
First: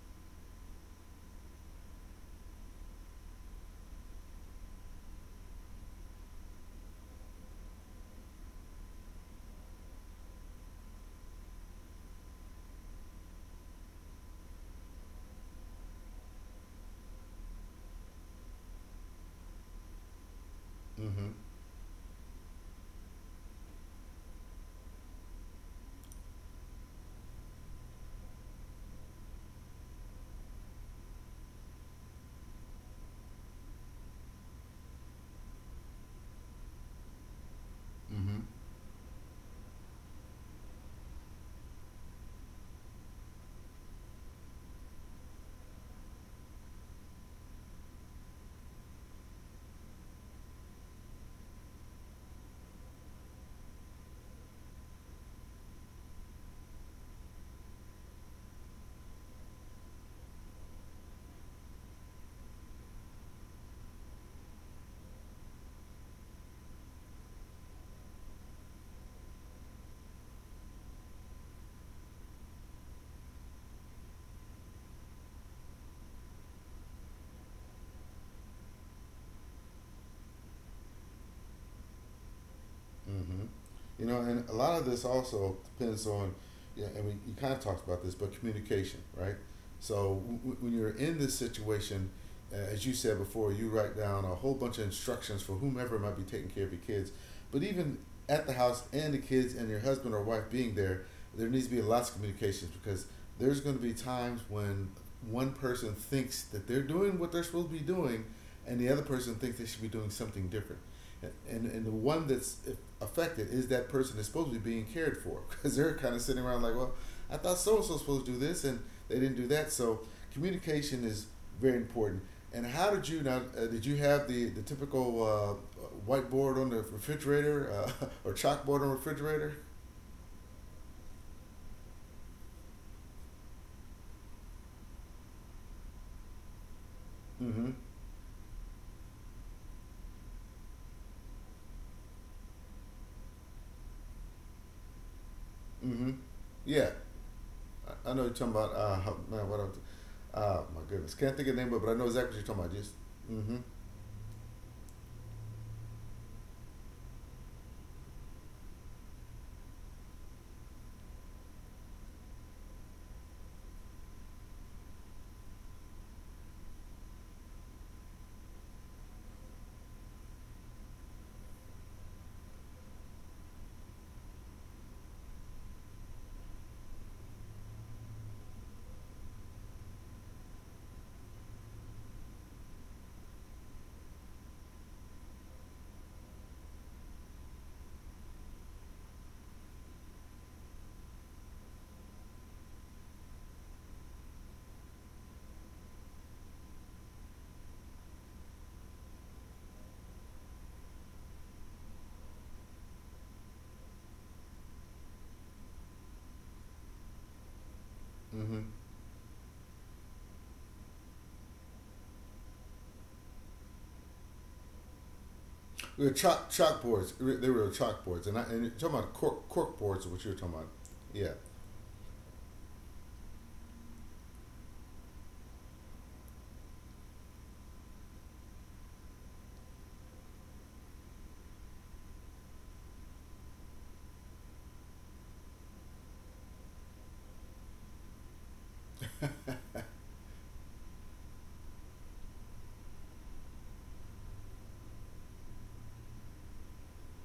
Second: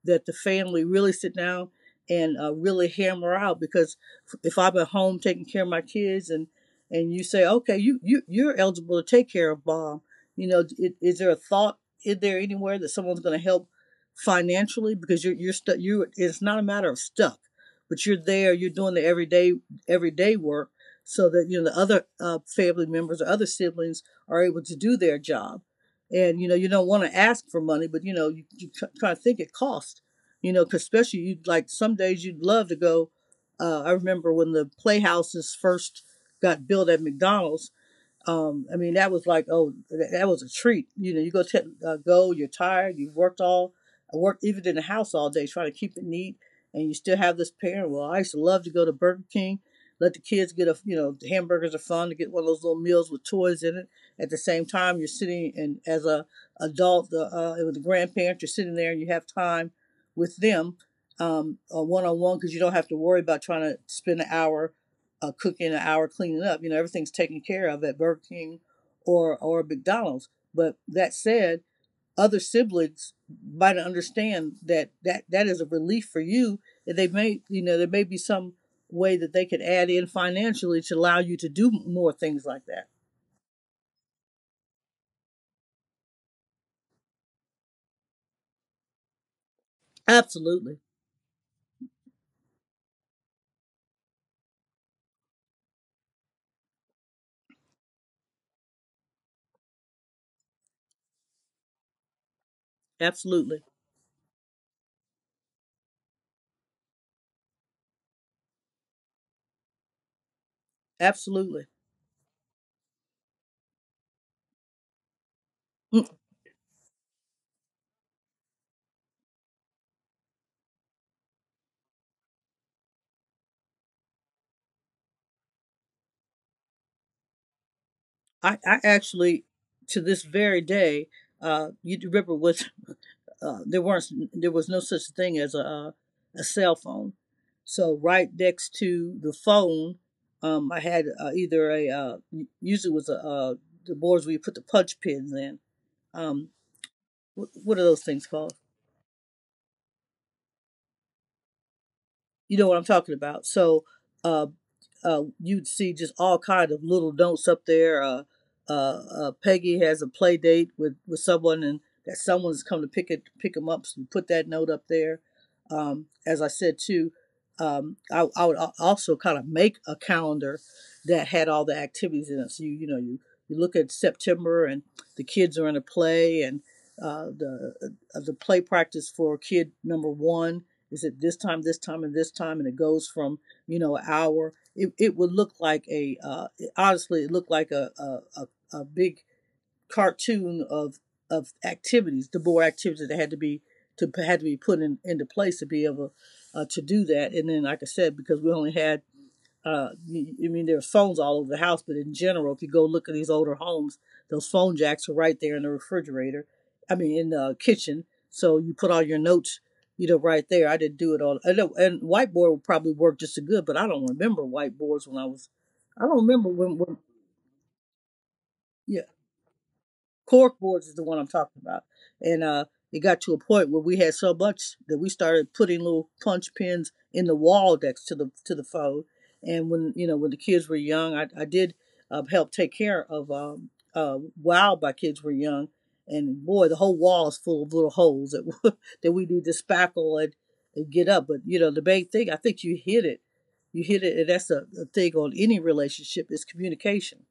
[SPEAKER 2] that the family really sit down and really hammer out because if I'm at home taking care of my kids and you say, okay, you're eligible to take care of Bob, you know, is there a thought in there anywhere that someone's going to help financially because you're stuck you it's not a matter of stuck, but you're there, you're doing the everyday work so
[SPEAKER 1] Mm-hmm.
[SPEAKER 2] that you know the other family members or other siblings are able to do their job, and you know you don't want to ask for money, but you know you try to think it cost, you know, because especially you like some days you'd love to go I remember when the playhouses first got built at mcdonald's.
[SPEAKER 1] Mm-hmm.
[SPEAKER 2] I mean, that was like, oh, that was a treat. You know, you go, you're tired, I worked even in the house all day trying to keep it neat, and you still have this parent. Well, I used to love to go to Burger King, let the kids get a, you know, the hamburgers are fun, to get one of those little meals with toys in it. At the same time, you're sitting and as a adult, the with the grandparent, you're sitting there and you have time with them, one on one, because you don't have to worry about trying to spend an hour cooking, an hour cleaning up. You know, everything's taken care of at Burger King or McDonald's. But that said, other siblings might understand that that is a relief for you. And they may, you know, there may be some way that they could add in financially to allow you to do more things like that.
[SPEAKER 1] Mm-hmm. And a lot of this also depends on, you kind of talked about this, but communication, right? So when
[SPEAKER 2] Absolutely,
[SPEAKER 1] you're in this situation, as you said before, you write down a whole bunch of instructions for whomever might be taking care of your kids. But even at the house and the kids and your husband or wife being there, there needs to be lots of communications because there's
[SPEAKER 2] absolutely,
[SPEAKER 1] going to be times when one person thinks that they're doing what they're supposed to be doing and the other person thinks they should be doing something different,
[SPEAKER 2] absolutely.
[SPEAKER 1] and the one that's affected is that person that's supposed to be being cared for *laughs* because they're
[SPEAKER 2] Mm,
[SPEAKER 1] kind of sitting around like, well, I thought so and so's supposed to do this and they didn't do that. So communication is very important. And how did you now? Did you have the typical whiteboard on the refrigerator *laughs* or
[SPEAKER 2] I
[SPEAKER 1] chalkboard on the
[SPEAKER 2] actually,
[SPEAKER 1] refrigerator?
[SPEAKER 2] to this very day, you remember was there weren't, there was no such thing as a cell phone.
[SPEAKER 1] Mm-hmm.
[SPEAKER 2] So right next to the phone, I had either a usually was a the boards where you put the punch pins in.
[SPEAKER 1] Mm-hmm.
[SPEAKER 2] Um,
[SPEAKER 1] Yeah,
[SPEAKER 2] what are those
[SPEAKER 1] I know
[SPEAKER 2] things
[SPEAKER 1] you're talking
[SPEAKER 2] called?
[SPEAKER 1] about. Man, what? My goodness, can't think of the name, but I know exactly what
[SPEAKER 2] You
[SPEAKER 1] you're talking
[SPEAKER 2] know what
[SPEAKER 1] about.
[SPEAKER 2] I'm
[SPEAKER 1] Just
[SPEAKER 2] talking about.
[SPEAKER 1] mm-hmm.
[SPEAKER 2] So uh, you'd see just all kind of little notes up there. Peggy has a play date with someone, and that someone's come to pick them up. So you put that note up there. As I said too, I would also kind of make a calendar that had all the activities in it. So you know you you look at September and the kids are in a play, and the play practice for kid number one is it this time, and it goes from, you know, an hour. It would look like a honestly, it looked like a big cartoon of activities, the more activities that had to be to had to be put in into place to be able to do that. And then, like I said, because we only had I mean, there are phones all over the house, but in general, if you go look at these older homes, those phone jacks are right there in the refrigerator. I mean, in the kitchen. So
[SPEAKER 1] Mm-hmm.
[SPEAKER 2] you put all your notes, you know, right there. I didn't do it all. I know, and whiteboard would probably work just as good, but I don't remember whiteboards when I was. I
[SPEAKER 1] They were
[SPEAKER 2] don't remember
[SPEAKER 1] chalk
[SPEAKER 2] when. When
[SPEAKER 1] chalkboards. They were chalkboards, and and you're talking
[SPEAKER 2] yeah,
[SPEAKER 1] about cork boards, what you are talking
[SPEAKER 2] cork
[SPEAKER 1] about.
[SPEAKER 2] boards is the one I'm
[SPEAKER 1] Yeah.
[SPEAKER 2] talking about. And it got to a point where we had so much that we started putting little punch pins in the wall next to the phone. And when you know when the kids were young, I did help take care of while my kids were young. And boy, the whole wall is full of little holes that *laughs* that we need to spackle and get up. But you know the main thing, I think you hit it, and that's a thing on any relationship is communication,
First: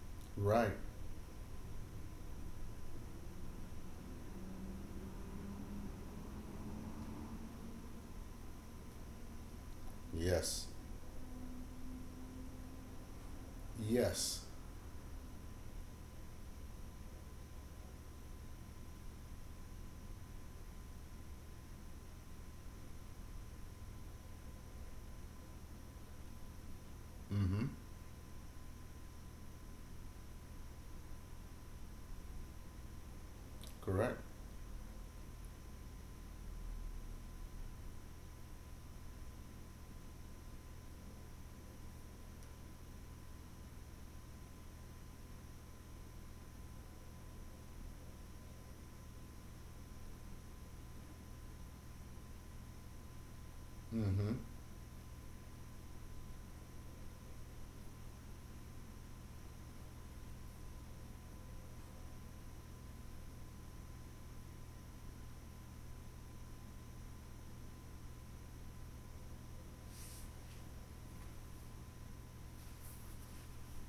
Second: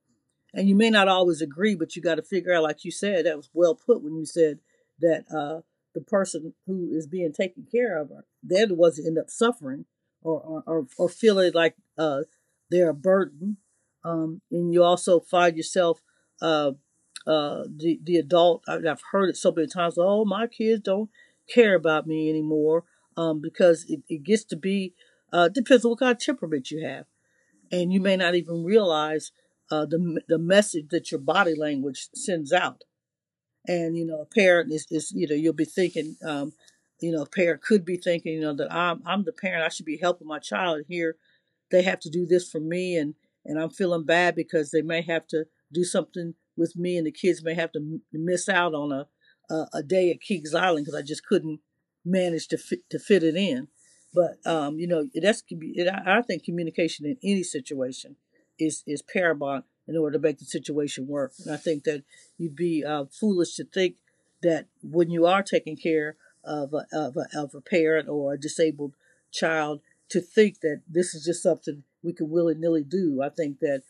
[SPEAKER 2] and
[SPEAKER 1] Right.
[SPEAKER 2] you may not always agree, but you got to figure out, like you said, that was well put when you said that the person who is being taken care of, they're the ones that end up suffering,
[SPEAKER 1] Yes.
[SPEAKER 2] or feeling like they're a burden.
[SPEAKER 1] Yes.
[SPEAKER 2] And you also find yourself uh, the adult. I mean, I've heard it so many times. Oh, my kids don't care about me anymore, because it gets to be depends on what kind of temperament you have,
[SPEAKER 1] Mm-hmm.
[SPEAKER 2] and you may not even realize the message that your body language sends out. And you know
[SPEAKER 1] Correct.
[SPEAKER 2] a parent is, you know, you'll be thinking you know a parent could be thinking, you know, that i'm the parent, I should be helping my child, and here they have to do this for me, and I'm feeling bad because they may have to do something with me, and the kids may have to miss out on a a day at Kings Island because I just couldn't manage to fit it in.
[SPEAKER 1] Mm-hmm.
[SPEAKER 2] But um, you know that's I think communication in any situation is paramount in order to make the situation work, and I think that you'd be foolish to think that when you are taking care of of a parent or a disabled child, to think that this is just something we can willy nilly do. I think that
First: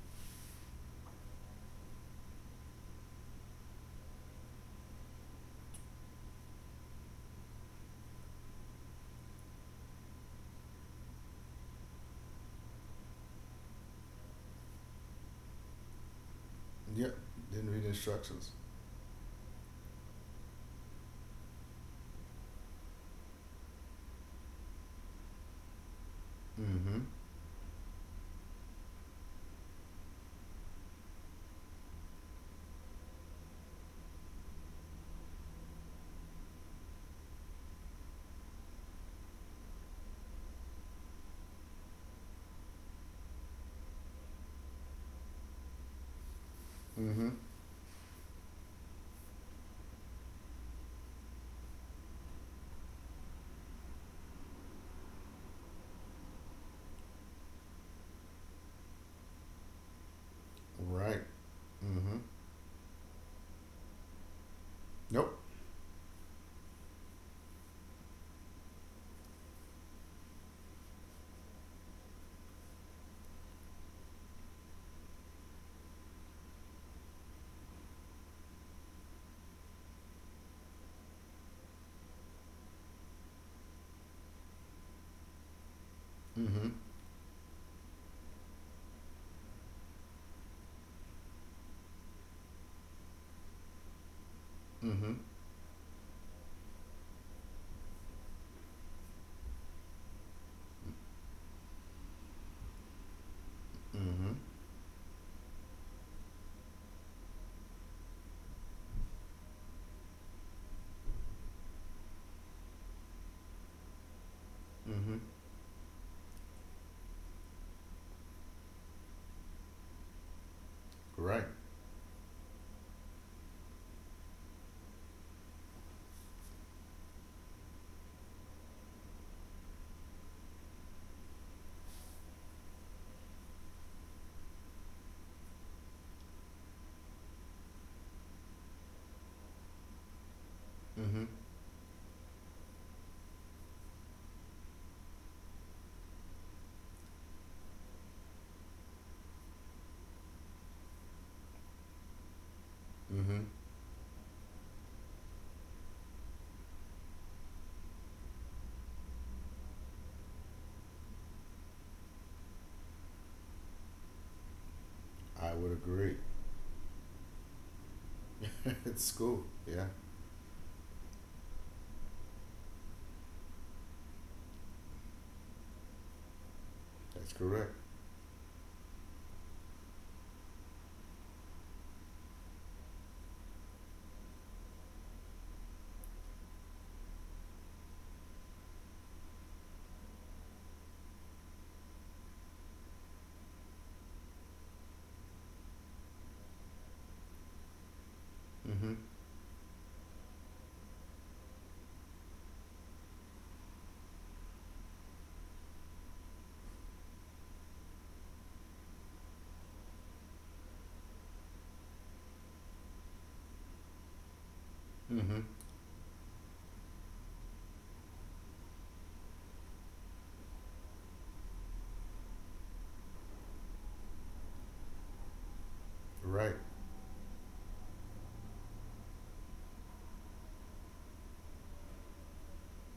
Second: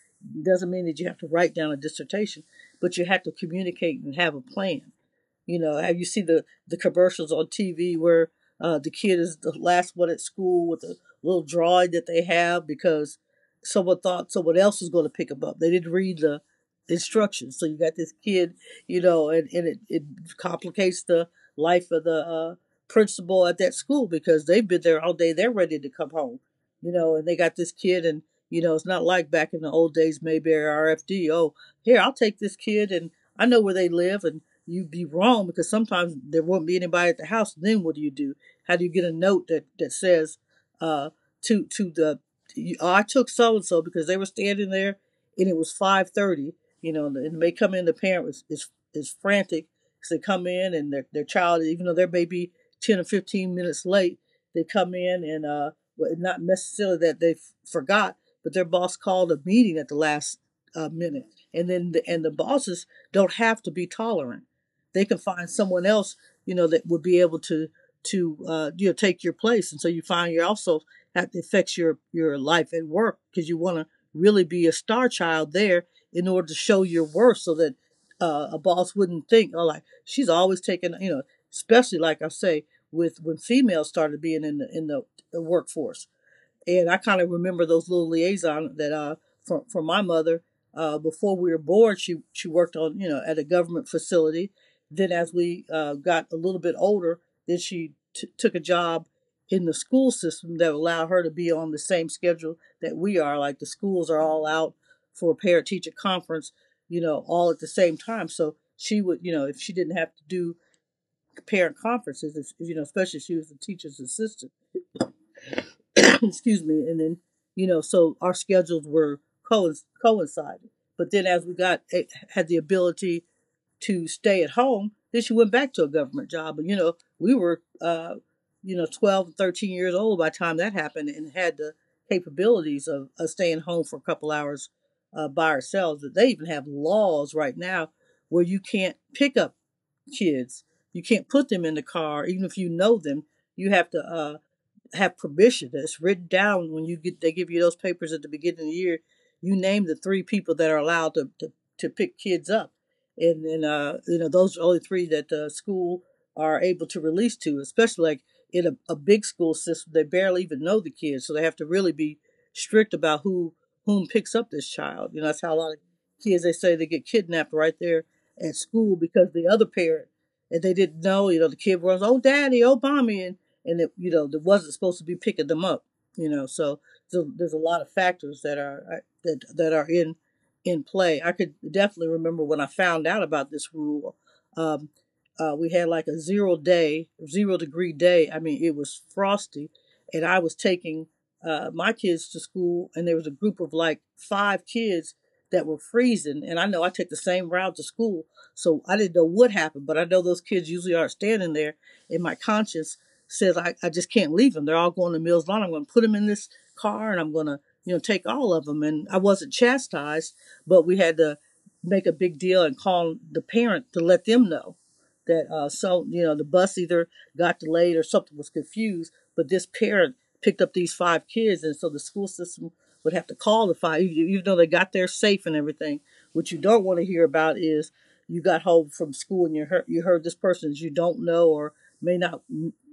[SPEAKER 2] doesn't mean that you have to write down a dissertation, but you have to communicate and have a plan. You know, have you seen the commercials on TV where the kid is the last one at school with a little drawing that they have because someone thought someone else was going to pick him up. They didn't read the
[SPEAKER 1] Yep.
[SPEAKER 2] instructions, so
[SPEAKER 1] Didn't
[SPEAKER 2] you
[SPEAKER 1] read
[SPEAKER 2] got this
[SPEAKER 1] instructions.
[SPEAKER 2] kid, you know, and it complicates the life of the principal at that school because they've been there all day. They're ready to come home, you
[SPEAKER 1] Mm-hmm.
[SPEAKER 2] know, and they got this kid, and you know, it's not like back in the old days, Mayberry RFD. Oh, here, I'll take this kid, and I know where they live, and you'd be wrong because sometimes there won't be anybody at the house. Then what do you do? How do you get a note that says uh, to the, oh, I took so and so because they were standing there and it was 5:30. You know,
[SPEAKER 1] Mm-hmm.
[SPEAKER 2] and they come in. The is frantic. So they come in, and their child, even though they may be 10 or 15 minutes late, they come in, and well, not necessarily that they forgot, but their boss called a meeting at the last
[SPEAKER 1] Right.
[SPEAKER 2] minute, and
[SPEAKER 1] Mm-hmm.
[SPEAKER 2] the bosses don't have to be tolerant. They
[SPEAKER 1] Nope.
[SPEAKER 2] can find someone else, you know, that would be able to you know, take your place. And so you find you also that affects your life at work because you want to really be a star child there in order to show your worth, so that a boss wouldn't think, oh, like she's always taking, you know, especially like I say with when females started being in the workforce.
[SPEAKER 1] Mm-hmm.
[SPEAKER 2] And I kind of remember those little liaisons that from my mother. Before we were born, she worked on, you know, at a government facility.
[SPEAKER 1] Mm-hmm.
[SPEAKER 2] Then as we got a little bit older, then she took a job in the school system that allowed her to be on the same schedule that we are. Like the schools are
[SPEAKER 1] Mm-hmm.
[SPEAKER 2] all out for a parent teacher conference, you know, all at the same time. So she would, you know, if she didn't have to do parent conferences, if, you know, especially if she was a teacher's assistant
[SPEAKER 1] Mm-hmm.
[SPEAKER 2] *coughs* *clears throat* excuse me. And then you know so our schedules were coincided, but then
[SPEAKER 1] Right.
[SPEAKER 2] as we got eh, had the ability to stay at home, then she went back to a government job. And you know we were you know 12 13 years old by the time that happened and had the capabilities of staying home for a couple hours by ourselves. They even have laws right now where you can't pick up kids, you
[SPEAKER 1] Mm-hmm.
[SPEAKER 2] can't put them in the car even if you know them, you have to have permission that's written down when you get they give you those papers at the beginning of the year. You name the three people that are allowed to pick kids up.
[SPEAKER 1] Mm-hmm.
[SPEAKER 2] And then those are only three that the school are able to release to, especially like in a big school system. They barely even know the kids, so they have to really be strict about whom picks up this child. That's
[SPEAKER 1] I
[SPEAKER 2] how a
[SPEAKER 1] would
[SPEAKER 2] lot of
[SPEAKER 1] agree.
[SPEAKER 2] kids, they say, they get kidnapped right there at
[SPEAKER 1] *laughs*
[SPEAKER 2] school
[SPEAKER 1] It's
[SPEAKER 2] because
[SPEAKER 1] school.
[SPEAKER 2] the other
[SPEAKER 1] Yeah.
[SPEAKER 2] parent, and they didn't know. The kid runs, oh daddy, oh mommy, and it you know there wasn't supposed to be picking them up, you know so,
[SPEAKER 1] That's
[SPEAKER 2] so there's a
[SPEAKER 1] correct.
[SPEAKER 2] lot of factors that are that are in play. I could definitely remember when I found out about this rule. um, we had like a zero degree day. I mean, it was frosty, and I was taking my kids to school, and there was a group of like 5 kids that were freezing. And I know I take the same route to school, so
[SPEAKER 1] Mm-hmm.
[SPEAKER 2] I didn't know what happened, but I know those kids usually aren't standing there. In my conscience, I just can't leave them. They're all going to Mills Lawn. I'm going to put them in this car, and I'm going to, take all of them. And I wasn't chastised, but we had to make a big deal and call the parent to let them know
[SPEAKER 1] Mm-hmm.
[SPEAKER 2] that, the bus either got delayed or something was confused, but this parent picked up these 5 kids. And so the school system would have to call the 5, e- even though they got there safe and everything.
[SPEAKER 1] Right.
[SPEAKER 2] What you don't want to hear about is you got home from school and you heard this person that you don't know or may not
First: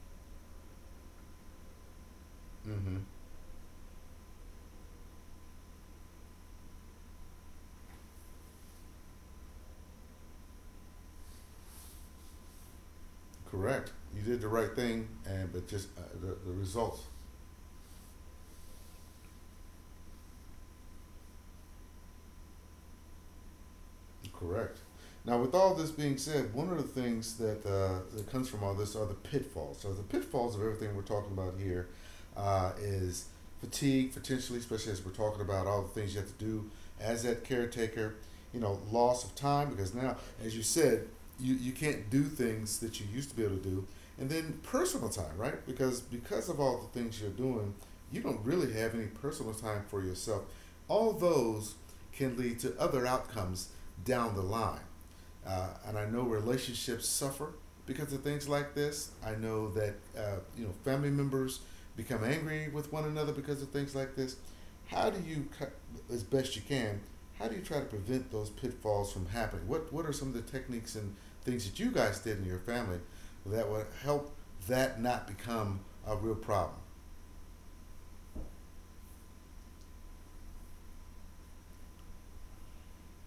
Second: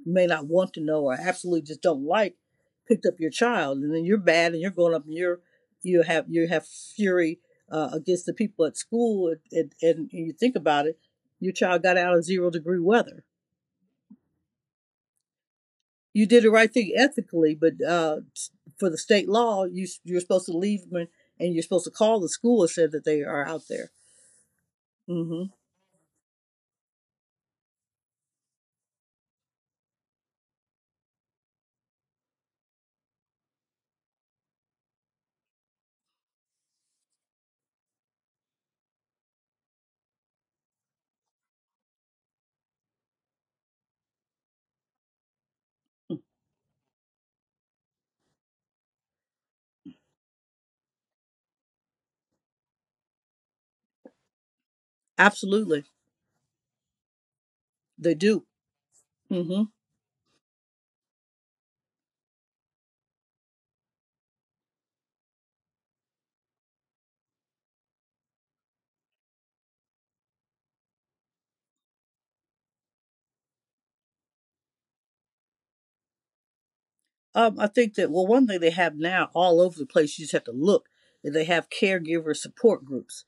[SPEAKER 2] may not want to know or absolutely just don't like
[SPEAKER 1] Mm-hmm.
[SPEAKER 2] picked up your child. And then you're bad and you're going up and you're you have fury against the people at school. And you think about it, your child got out of zero degree weather.
[SPEAKER 1] Correct. You did the right thing, and but just
[SPEAKER 2] You
[SPEAKER 1] the
[SPEAKER 2] did
[SPEAKER 1] the
[SPEAKER 2] the right thing
[SPEAKER 1] results
[SPEAKER 2] ethically, but for the state law, you you're supposed to leave them, and you're supposed to call the school and say that they are out there.
[SPEAKER 1] Correct. Now,
[SPEAKER 2] hmm
[SPEAKER 1] with all this being said, one of the things that comes from all this are the pitfalls. So the pitfalls of everything we're talking about here is fatigue, potentially, especially as we're talking about all the things you have to do as that caretaker. You know, loss of time because now, as you said, you can't do things that you used to be able to do, and then personal time, right? Because of all the things you're doing, you don't really have any personal time for yourself. All those can lead to other outcomes down the line.
[SPEAKER 2] Absolutely.
[SPEAKER 1] And I know relationships suffer because
[SPEAKER 2] They
[SPEAKER 1] of things
[SPEAKER 2] do.
[SPEAKER 1] like this. I
[SPEAKER 2] hmm
[SPEAKER 1] know that family members become angry with one another because of things like this. How do you, as best you can, how do you try to prevent those pitfalls from happening? What are some of the techniques and things that you guys did in your family that would help that not become a real problem?
[SPEAKER 2] I think that, well, one thing they have now all over the place, you just have to look, and they have caregiver support groups.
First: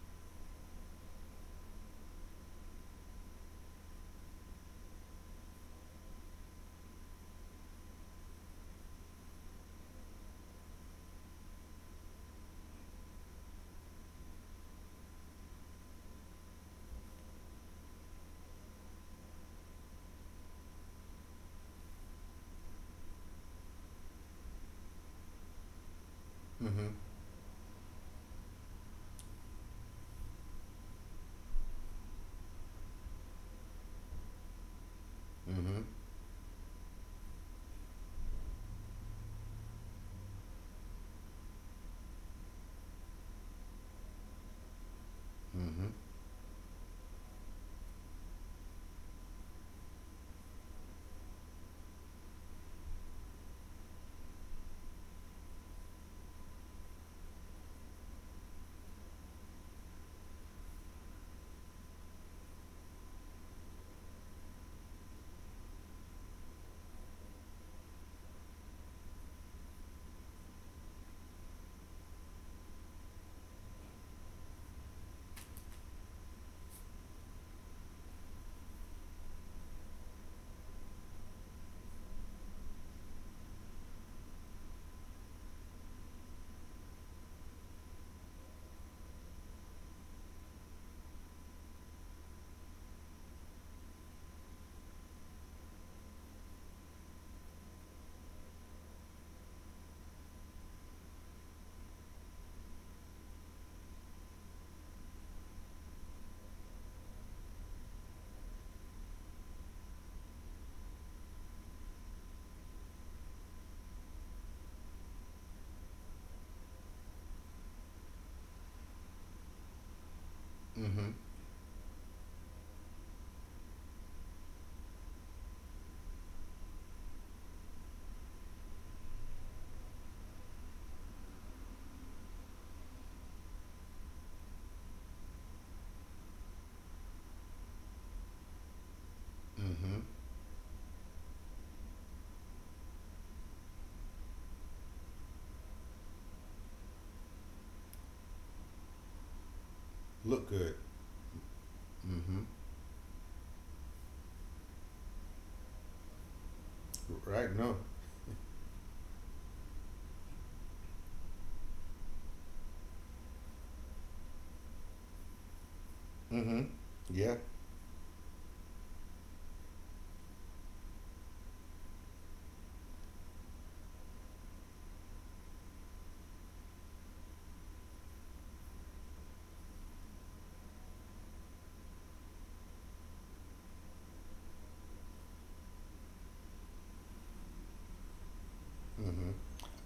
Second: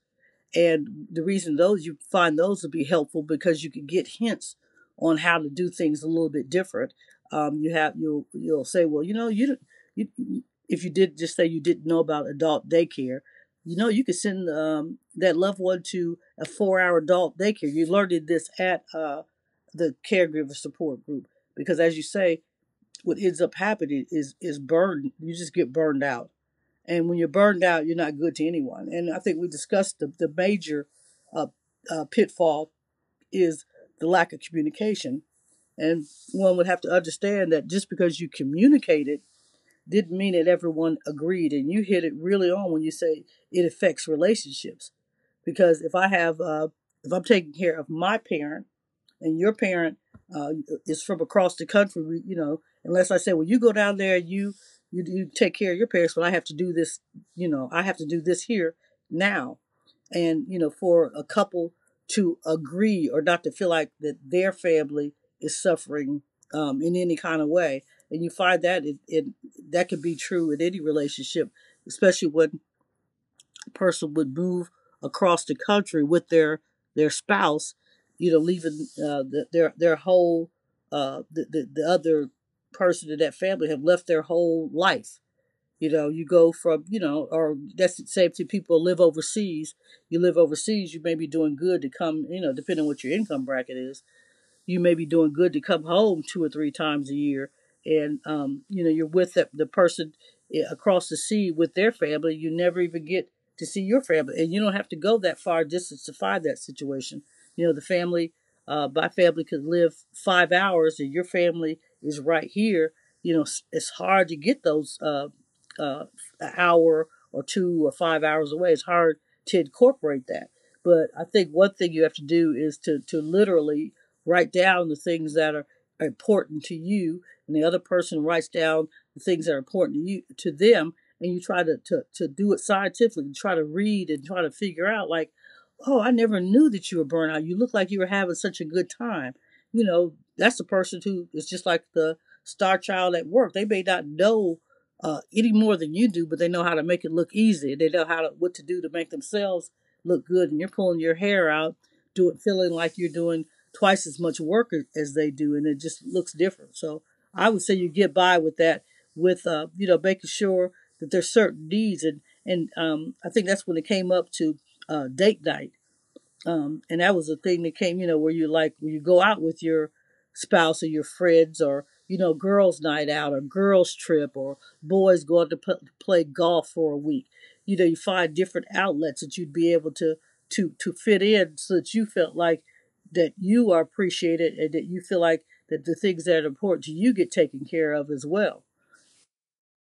[SPEAKER 2] And the reason those, you find those will be helpful, because you can get hints on how to do things a little bit different. You have you'll say, well, you- if you did, just say you didn't know about adult daycare, you know, you could send that loved one to a 4-hour adult daycare. You learned this at the caregiver support group because, as you say, what ends up happening is burned. You just get burned out,
[SPEAKER 1] Mm-hmm.
[SPEAKER 2] and when you're burned out, you're not good to anyone. And I think we discussed the major uh, pitfall is the lack of communication,
[SPEAKER 1] Mm-hmm.
[SPEAKER 2] and one would have to understand that just because you communicated didn't mean that everyone agreed. And you hit it really on when you say it affects relationships, because
[SPEAKER 1] Mm-hmm.
[SPEAKER 2] if I have if I'm taking care of my parent and your parent uh, is from across the country. You know, unless I say, well, you go down there, you take care of your parents, but I have to do this, you know, I have to do this here now. And you know, for a couple to agree or not to feel like that their family is suffering in any kind of way, and you find that it that could be true in any relationship, especially when person would move across the country with their spouse, you know, leaving their whole the other person in that family have left their whole life. You know, you go from you know, or that's the same thing. People live overseas. You live overseas, you may be doing good to come. You know, depending on what your income bracket is, you may be doing good to come home two or three times a year. And you know, you're with the person eh, across the sea with their family. You never even get to see your family, and you don't have to go that far distance to find that situation. You know, the family, my family could live 5 hours and your family is right here, you know. It's hard to get those uh, an hour or two or 5 hours away. It's hard to incorporate that.
[SPEAKER 1] Mm-hmm.
[SPEAKER 2] But I think one thing you have to do is to literally write down the things that are important to you, and the other person writes down the things that are important to you to them. And you try to do it scientifically, try to read and try to figure out, like, oh, I never knew that you were burnout, you look like you were having such a good time. You
[SPEAKER 1] Mm-hmm.
[SPEAKER 2] know, that's the person who is just like the star child at work. They may not know any more than you do, but they know how to make it look easy. They know how to what to do to make themselves look
[SPEAKER 1] Look
[SPEAKER 2] good, and you're
[SPEAKER 1] good.
[SPEAKER 2] pulling your hair out
[SPEAKER 1] Mm-hmm.
[SPEAKER 2] doing feeling like you're doing twice as much work as they do, and it just looks different. So I
[SPEAKER 1] Right?
[SPEAKER 2] would say
[SPEAKER 1] No.
[SPEAKER 2] you get by with that, with making sure that there's certain needs, and I think that's when it came up to date night,
[SPEAKER 1] Mm-hmm.
[SPEAKER 2] and that was
[SPEAKER 1] Yeah.
[SPEAKER 2] a thing that came, you know, where you like where you go out with your spouse or your friends, or you know, girls' night out or girls' trip or boys go out to p- play golf for a week. You know, you find different outlets that you'd be able to to fit in so that you felt like that you are appreciated, and that you feel like that the things that are important to you get taken care of as well.
[SPEAKER 1] Mm-hmm.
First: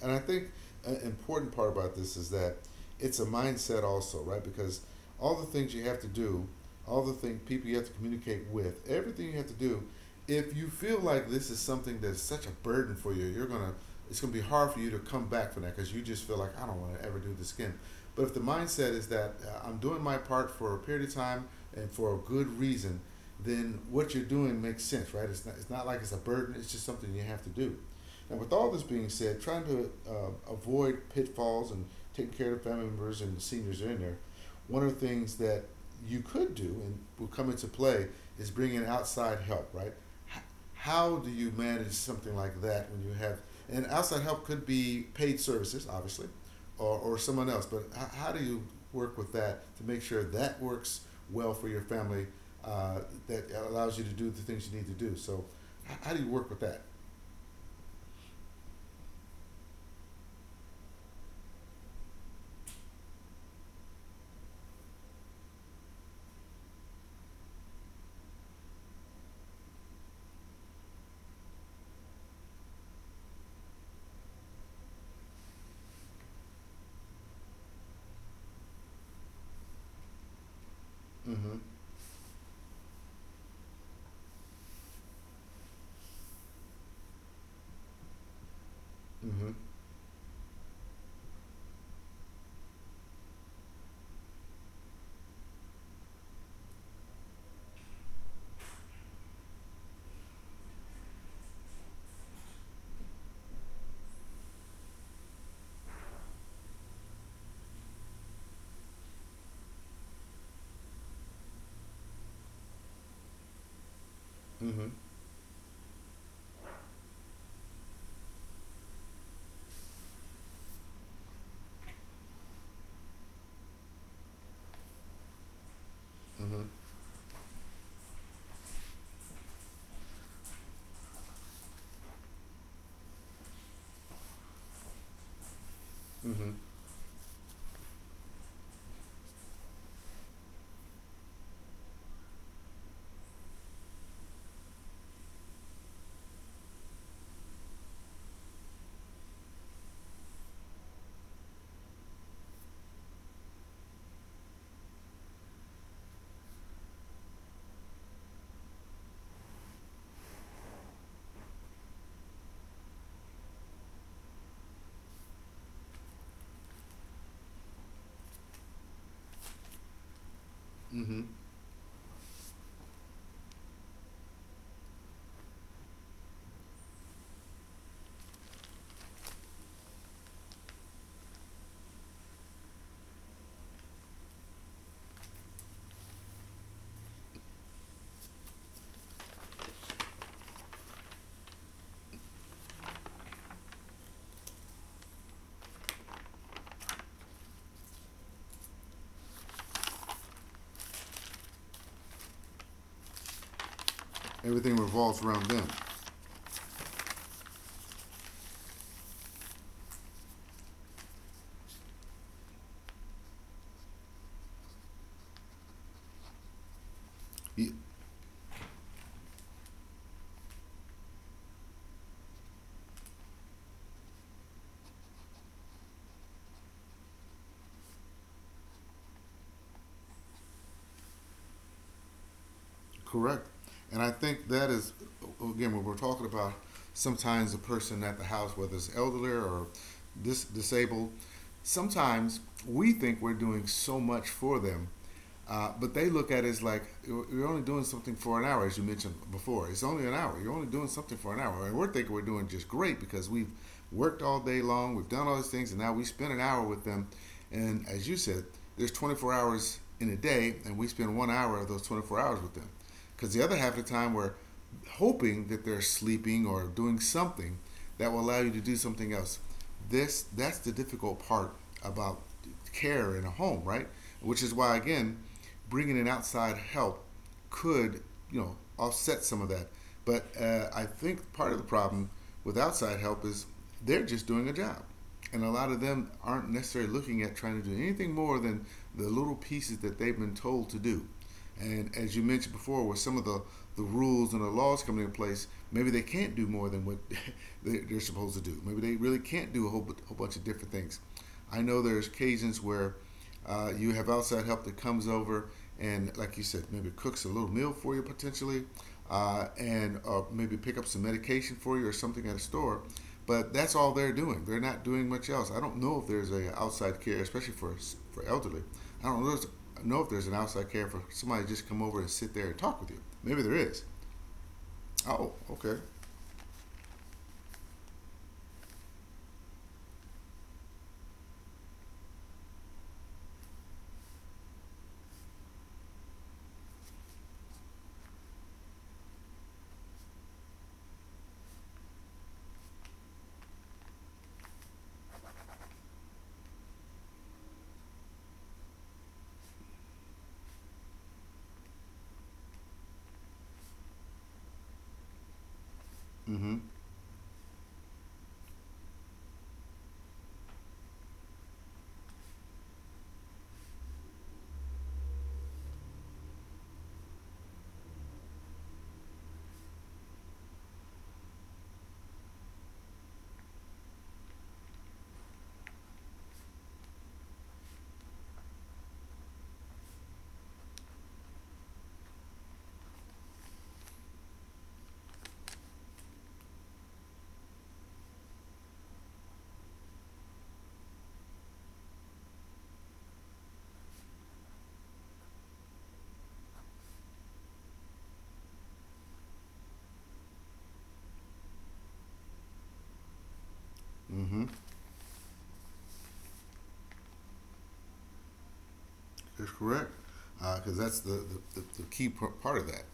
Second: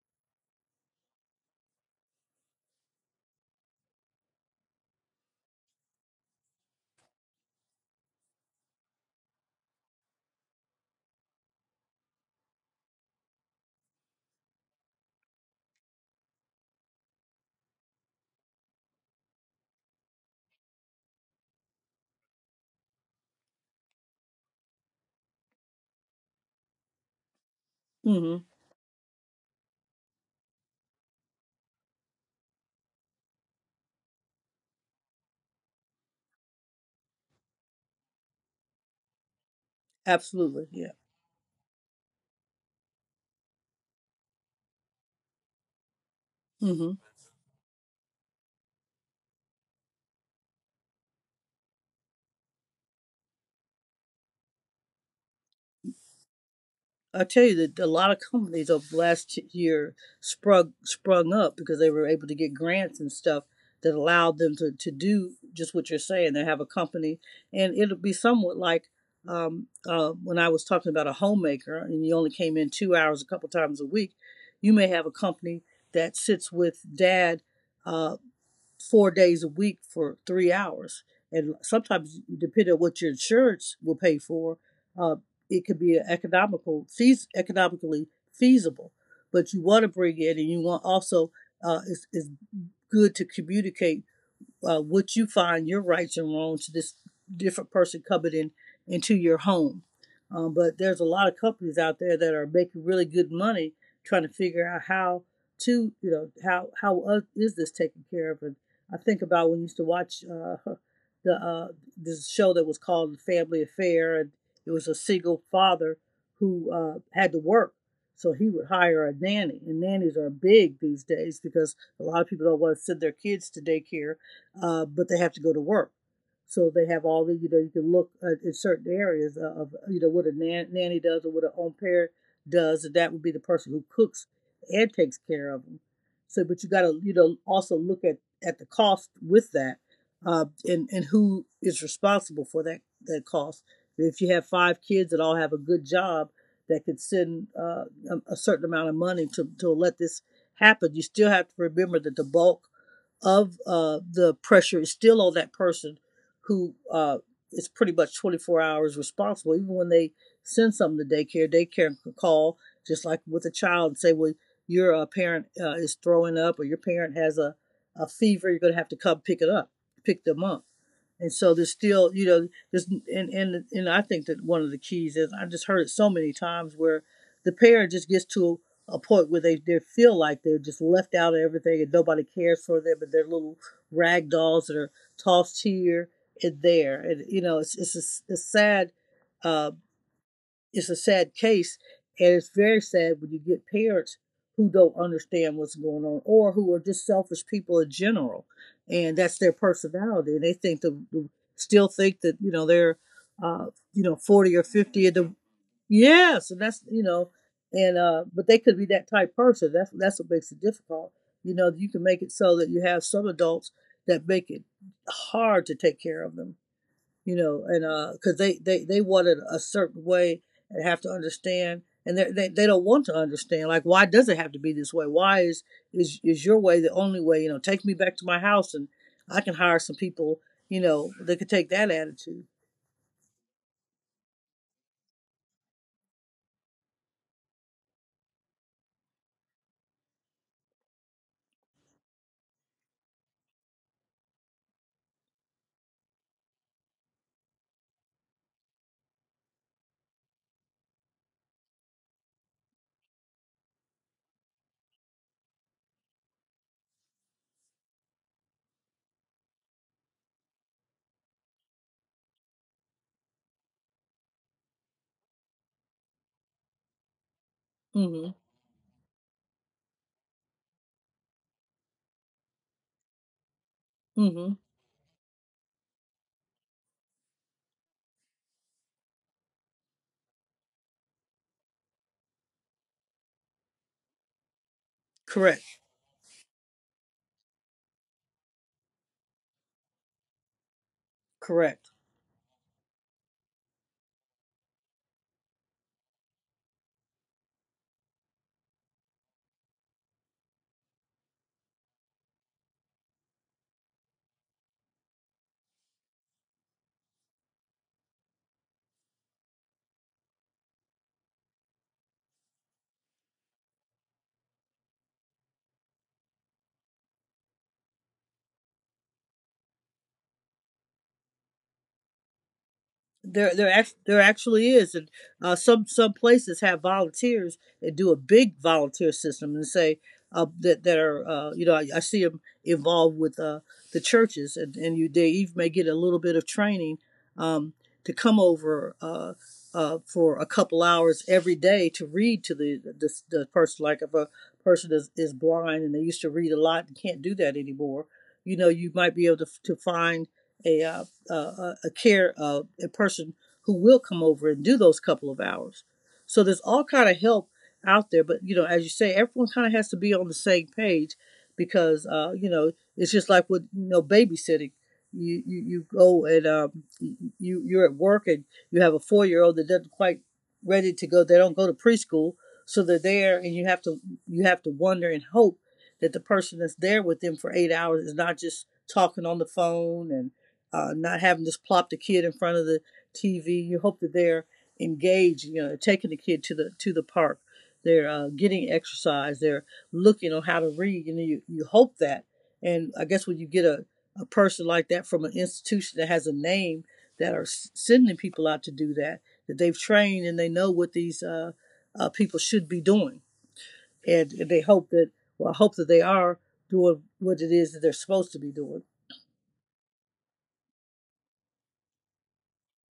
[SPEAKER 1] And I think an important part about this is that it's a mindset also, right? Because all the things you have to do, all the thing people you have to communicate with, everything you have to do, if you feel like this is something that's such a burden for you, you're gonna it's gonna be hard for you to come back from that because you just feel like I don't want to ever do this again. But if the mindset is that I'm doing my part for a period of time and for a good reason, then what you're doing makes sense, right? It's not like it's a burden. It's just something you have to do. Now,
[SPEAKER 2] Mm-hmm.
[SPEAKER 1] with all this being said, trying to avoid pitfalls and taking care of family members and the seniors in there, one of the things that you could do and will come into play is bringing in outside help, right? H-
[SPEAKER 2] Absolutely. Yeah.
[SPEAKER 1] How do you manage something like that when you have, and outside help could be paid services, obviously,
[SPEAKER 2] Mm-hmm.
[SPEAKER 1] or someone else, but how do you work with that to make sure that works well for your family uh, that allows you to do the things you need to do? So, how do you work with that?
[SPEAKER 2] I tell you that a lot of companies over the last year sprung up because they were able to get grants and stuff that allowed them to do just what you're saying. They have a company, and it'll be somewhat like when I was talking about a homemaker, and you only came in 2 hours a couple times a week. You may have a company that sits with dad uh, 4 days a week for 3 hours.
[SPEAKER 1] Mm-hmm.
[SPEAKER 2] And sometimes, depending on what your insurance will pay for, uh, it could be economical, economically feasible.
[SPEAKER 1] Mm-hmm.
[SPEAKER 2] But you want to bring in, and you want also, it's good to communicate would you find your rights and wrongs to this different person coming in into your home? But there's a lot of companies out there that are making really good money trying to figure out how to, you know, how is this taken care of? And I think about when you used to watch *laughs* the this show that was called Family Affair. And it
[SPEAKER 1] Mm-hmm.
[SPEAKER 2] was a single father who had to work, so he would hire a nanny. And nannies are big these days because a lot of people don't want to send their kids to daycare, but they have to go to work.
[SPEAKER 1] Mm-hmm.
[SPEAKER 2] So they have all the, you know, you can look at certain areas of, you know, what a nan- nanny does or what an au pair does. And that would be the person who cooks and takes care of them.
[SPEAKER 1] Mm-hmm.
[SPEAKER 2] So,
[SPEAKER 1] Mm-hmm.
[SPEAKER 2] but you got to, you know, also look at the cost with that, and who is responsible for that cost. If you have 5 kids that all have a good job that could send a certain amount of money to let this happen, you still have to remember that the bulk of the pressure is still on that person who is pretty much 24 hours responsible. Even when they send something to daycare, daycare can call, just like with a child, and say, well, your parent is throwing up, or your parent has a fever. You're going to have to come pick it up, pick them up.
[SPEAKER 1] Mm-hmm.
[SPEAKER 2] And so there's still, there's, and I think that one of the keys is, I just heard it so many times, where the parent just gets to a point where they feel like they're just left out of everything and nobody cares for them, and they're little rag dolls that are tossed here and there. And it's a sad, uh, it's a sad case. And it's very sad when you get parents who don't understand what's going on, or who are just selfish people in general, and that's their personality. And they think the still think that they're, uh, 40 or
[SPEAKER 1] Everything
[SPEAKER 2] 50. Of
[SPEAKER 1] revolves
[SPEAKER 2] the,
[SPEAKER 1] around them.
[SPEAKER 2] yes, and that's, and but they could be that type person. That's what makes it difficult. You know, you can make it so that you have some adults that make it hard to take care of them,
[SPEAKER 1] You.
[SPEAKER 2] and because they want it a certain way and have to understand. And they don't want to understand. Like, why does it have to be this way? Why is your way the only way? You know, take me back to my house, and I can hire some people. You know, that could take that attitude.
[SPEAKER 1] Correct. And I think that is, again, when we're talking about sometimes a person at the house, whether it's elderly or disabled, sometimes we think we're doing so much for them, but they look at it as like, you're only doing something for an hour, as you mentioned before. It's only an hour. You're only doing something for an hour. And we're thinking we're doing just great because we've worked all day long, we've done all these things, and now we spend an hour with them. And as you said, there's 24 hours in a day, and we spend one hour of those 24 hours with them. Because the other half of the time, we're hoping that they're sleeping or doing something that will
[SPEAKER 2] Mm-hmm.
[SPEAKER 1] allow you to do something else. This that's the difficult part about care in a home, right? Which
[SPEAKER 2] Mm-hmm.
[SPEAKER 1] is why again, bringing in outside help could you know offset some of that. But I think part of the problem with outside help is they're just doing a job, and a lot
[SPEAKER 2] Correct.
[SPEAKER 1] of them aren't necessarily looking at trying to do anything more than the little pieces that they've been told to do.
[SPEAKER 2] Correct.
[SPEAKER 1] And as you mentioned before, with some of the rules and the laws coming in place, maybe they can't do more than what *laughs* they- are supposed to do. Maybe they really can't do a whole bunch of different things. I know there's occasions where you have outside help that comes over and, like you said, maybe cooks a little meal for you potentially, and maybe pick up some medication for you or something at a store. But that's all they're doing. They're not doing much else. I don't know if there's a outside care, especially for elderly. I don't know if there's an outside care for somebody to just come over and sit there and talk with you. Maybe
[SPEAKER 2] There,
[SPEAKER 1] there
[SPEAKER 2] there,
[SPEAKER 1] is.
[SPEAKER 2] act- there actually is. And
[SPEAKER 1] Oh, okay.
[SPEAKER 2] some places have volunteers that do a big volunteer system, and say that that are, I see them involved with the churches. And you, they even may get a little bit of training, um, to come over, for a couple hours every day, to read to the person. Like if a person is blind and they used to read a lot and can't do that anymore, you know, you might be able to find a uh, a care, a person who will come over and do those couple of hours. So
[SPEAKER 1] Mm-hmm.
[SPEAKER 2] there's all kind of help out there. But you know, as you say, everyone kind of has to be on the same page, because it's just like with, babysitting. You go and you're at work, and you have a 4 year old that doesn't quite ready to go. They don't go to preschool, so they're there. And you have to, you have to wonder and hope that the person that's there with them for 8 hours is not just talking on the phone, and not having just plopped a kid in front of the TV. You hope that they're engaged, you know, taking the kid to the park. They're getting exercise. They're looking on how to read. You know, you hope that. And I guess when you get a person like that from an institution that has a name, that are sending people out to do that, that they've trained, and they know what these people should be doing.
[SPEAKER 1] Mm-hmm.
[SPEAKER 2] And they hope that, well, I hope that they are doing what it is that they're supposed to be doing.
[SPEAKER 1] That's correct, because that's key part of that.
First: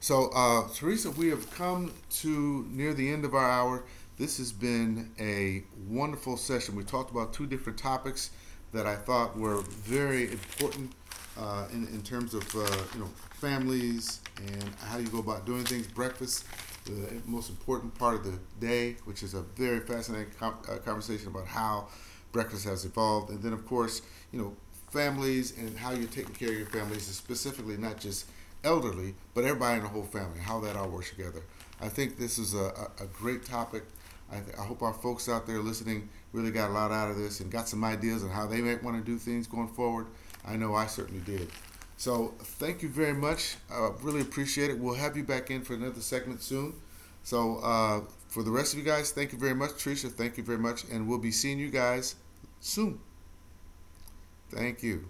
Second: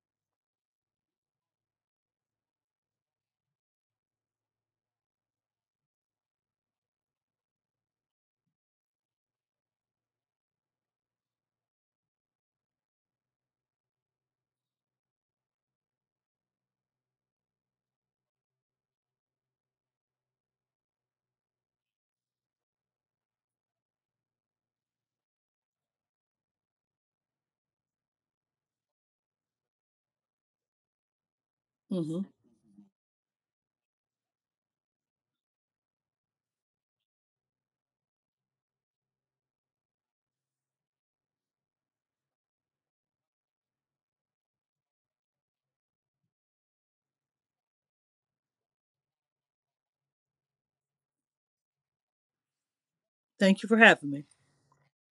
[SPEAKER 1] So, Teresa, we have come to near the end of our hour. This has been a wonderful session. We talked about two different topics that I thought were very important in terms of you know families and how do you go about doing things. Breakfast, the most important part of the day, which is a very fascinating conversation about how breakfast has evolved, and then of course you know families and how you're taking care of your families, and specifically not just elderly, but everybody in the whole family, how that all works together. I think
[SPEAKER 2] Hmm.
[SPEAKER 1] this is a great topic. I hope our folks out there listening really got a lot out of this and got some ideas on how they might want to do things going forward. I know I certainly did. So thank you very much. I really appreciate it. We'll have you back in for another segment soon. So for the rest of you guys, thank you very much, Tricia. Thank you very much, and we'll be seeing you guys soon.
[SPEAKER 2] Thank you for having me.
[SPEAKER 1] Thank you.